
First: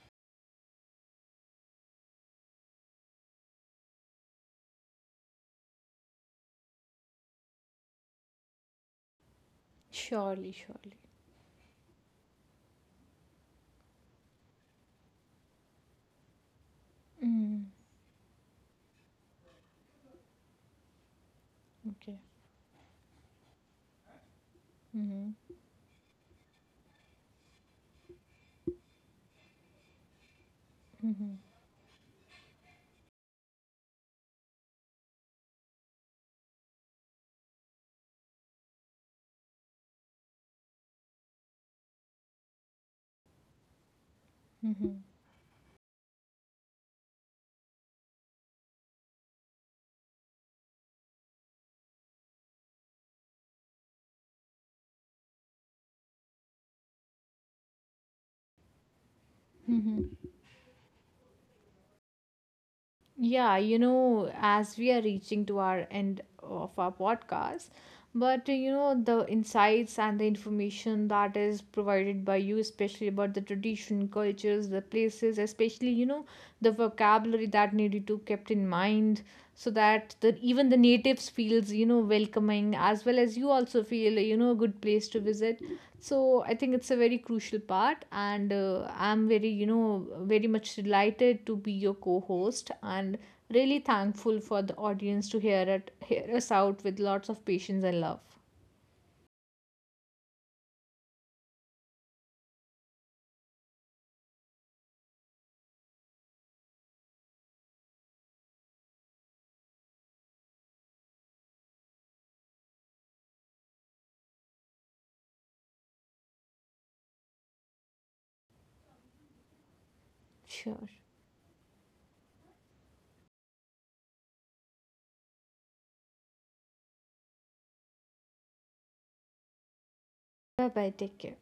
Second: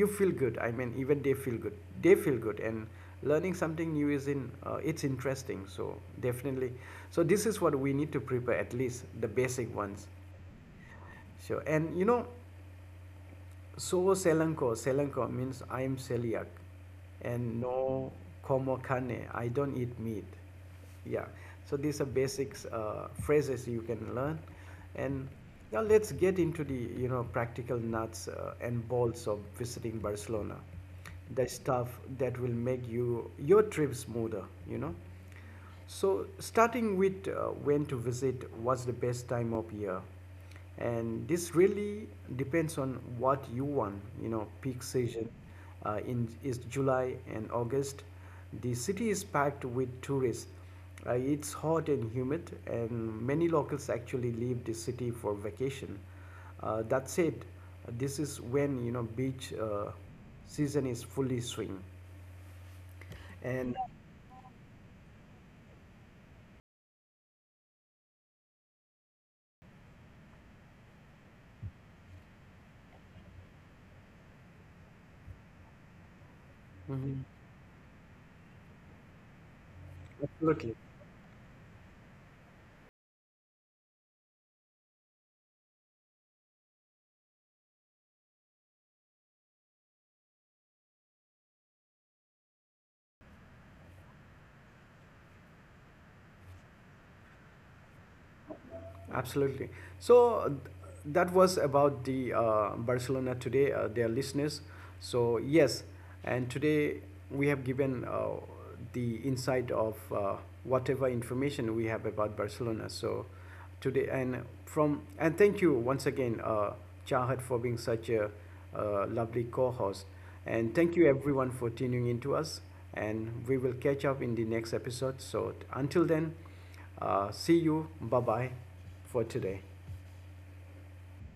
you feel good. I mean, even they feel good, they feel good. And learning something new is in, it's interesting, so definitely, so this is what we need to prepare, at least the basic ones.
Surely, surely.
So and you know, so selanko means I am celiac, and
Mm.
no como carne, I don't eat meat, yeah. So these are
Okay.
basics phrases you can learn. And
Mhm.
now let's get into the, you know, practical nuts and bolts of visiting Barcelona,
Mhm.
the stuff that will make you your trip smoother, you know. So, starting with when to visit, what's the best time of year? And this really depends on what you want. You know, peak
Mhm.
season in is July and August. The city is packed with tourists. It's hot and humid, and many locals actually leave the city for vacation. That said, this is when, you know, beach
Mhm.
season is fully swing,
Yeah, you
and
know, as we are reaching to our end of our podcast, but the insights and the information that is provided by you, especially about the tradition cultures, the places, especially, the
mhm,
vocabulary that needed to kept in mind, so that the even the
absolutely.
natives feels, welcoming, as well as you also feel, a good place to visit. So I think it's a very crucial part, and I'm very, very much delighted to be your co-host, and really thankful for the audience to hear us out with lots of patience and love.
Absolutely. So th- that was about the Barcelona today, their listeners. So yes, and today we have given the insight of whatever information we have about Barcelona. So today and from, and thank you once again, Chahat, for being such a lovely co-host, and
Sure.
thank you everyone for tuning in to us. And we will catch up in the next episode. So until then. See you. Bye bye for today.
Bye bye. Take care.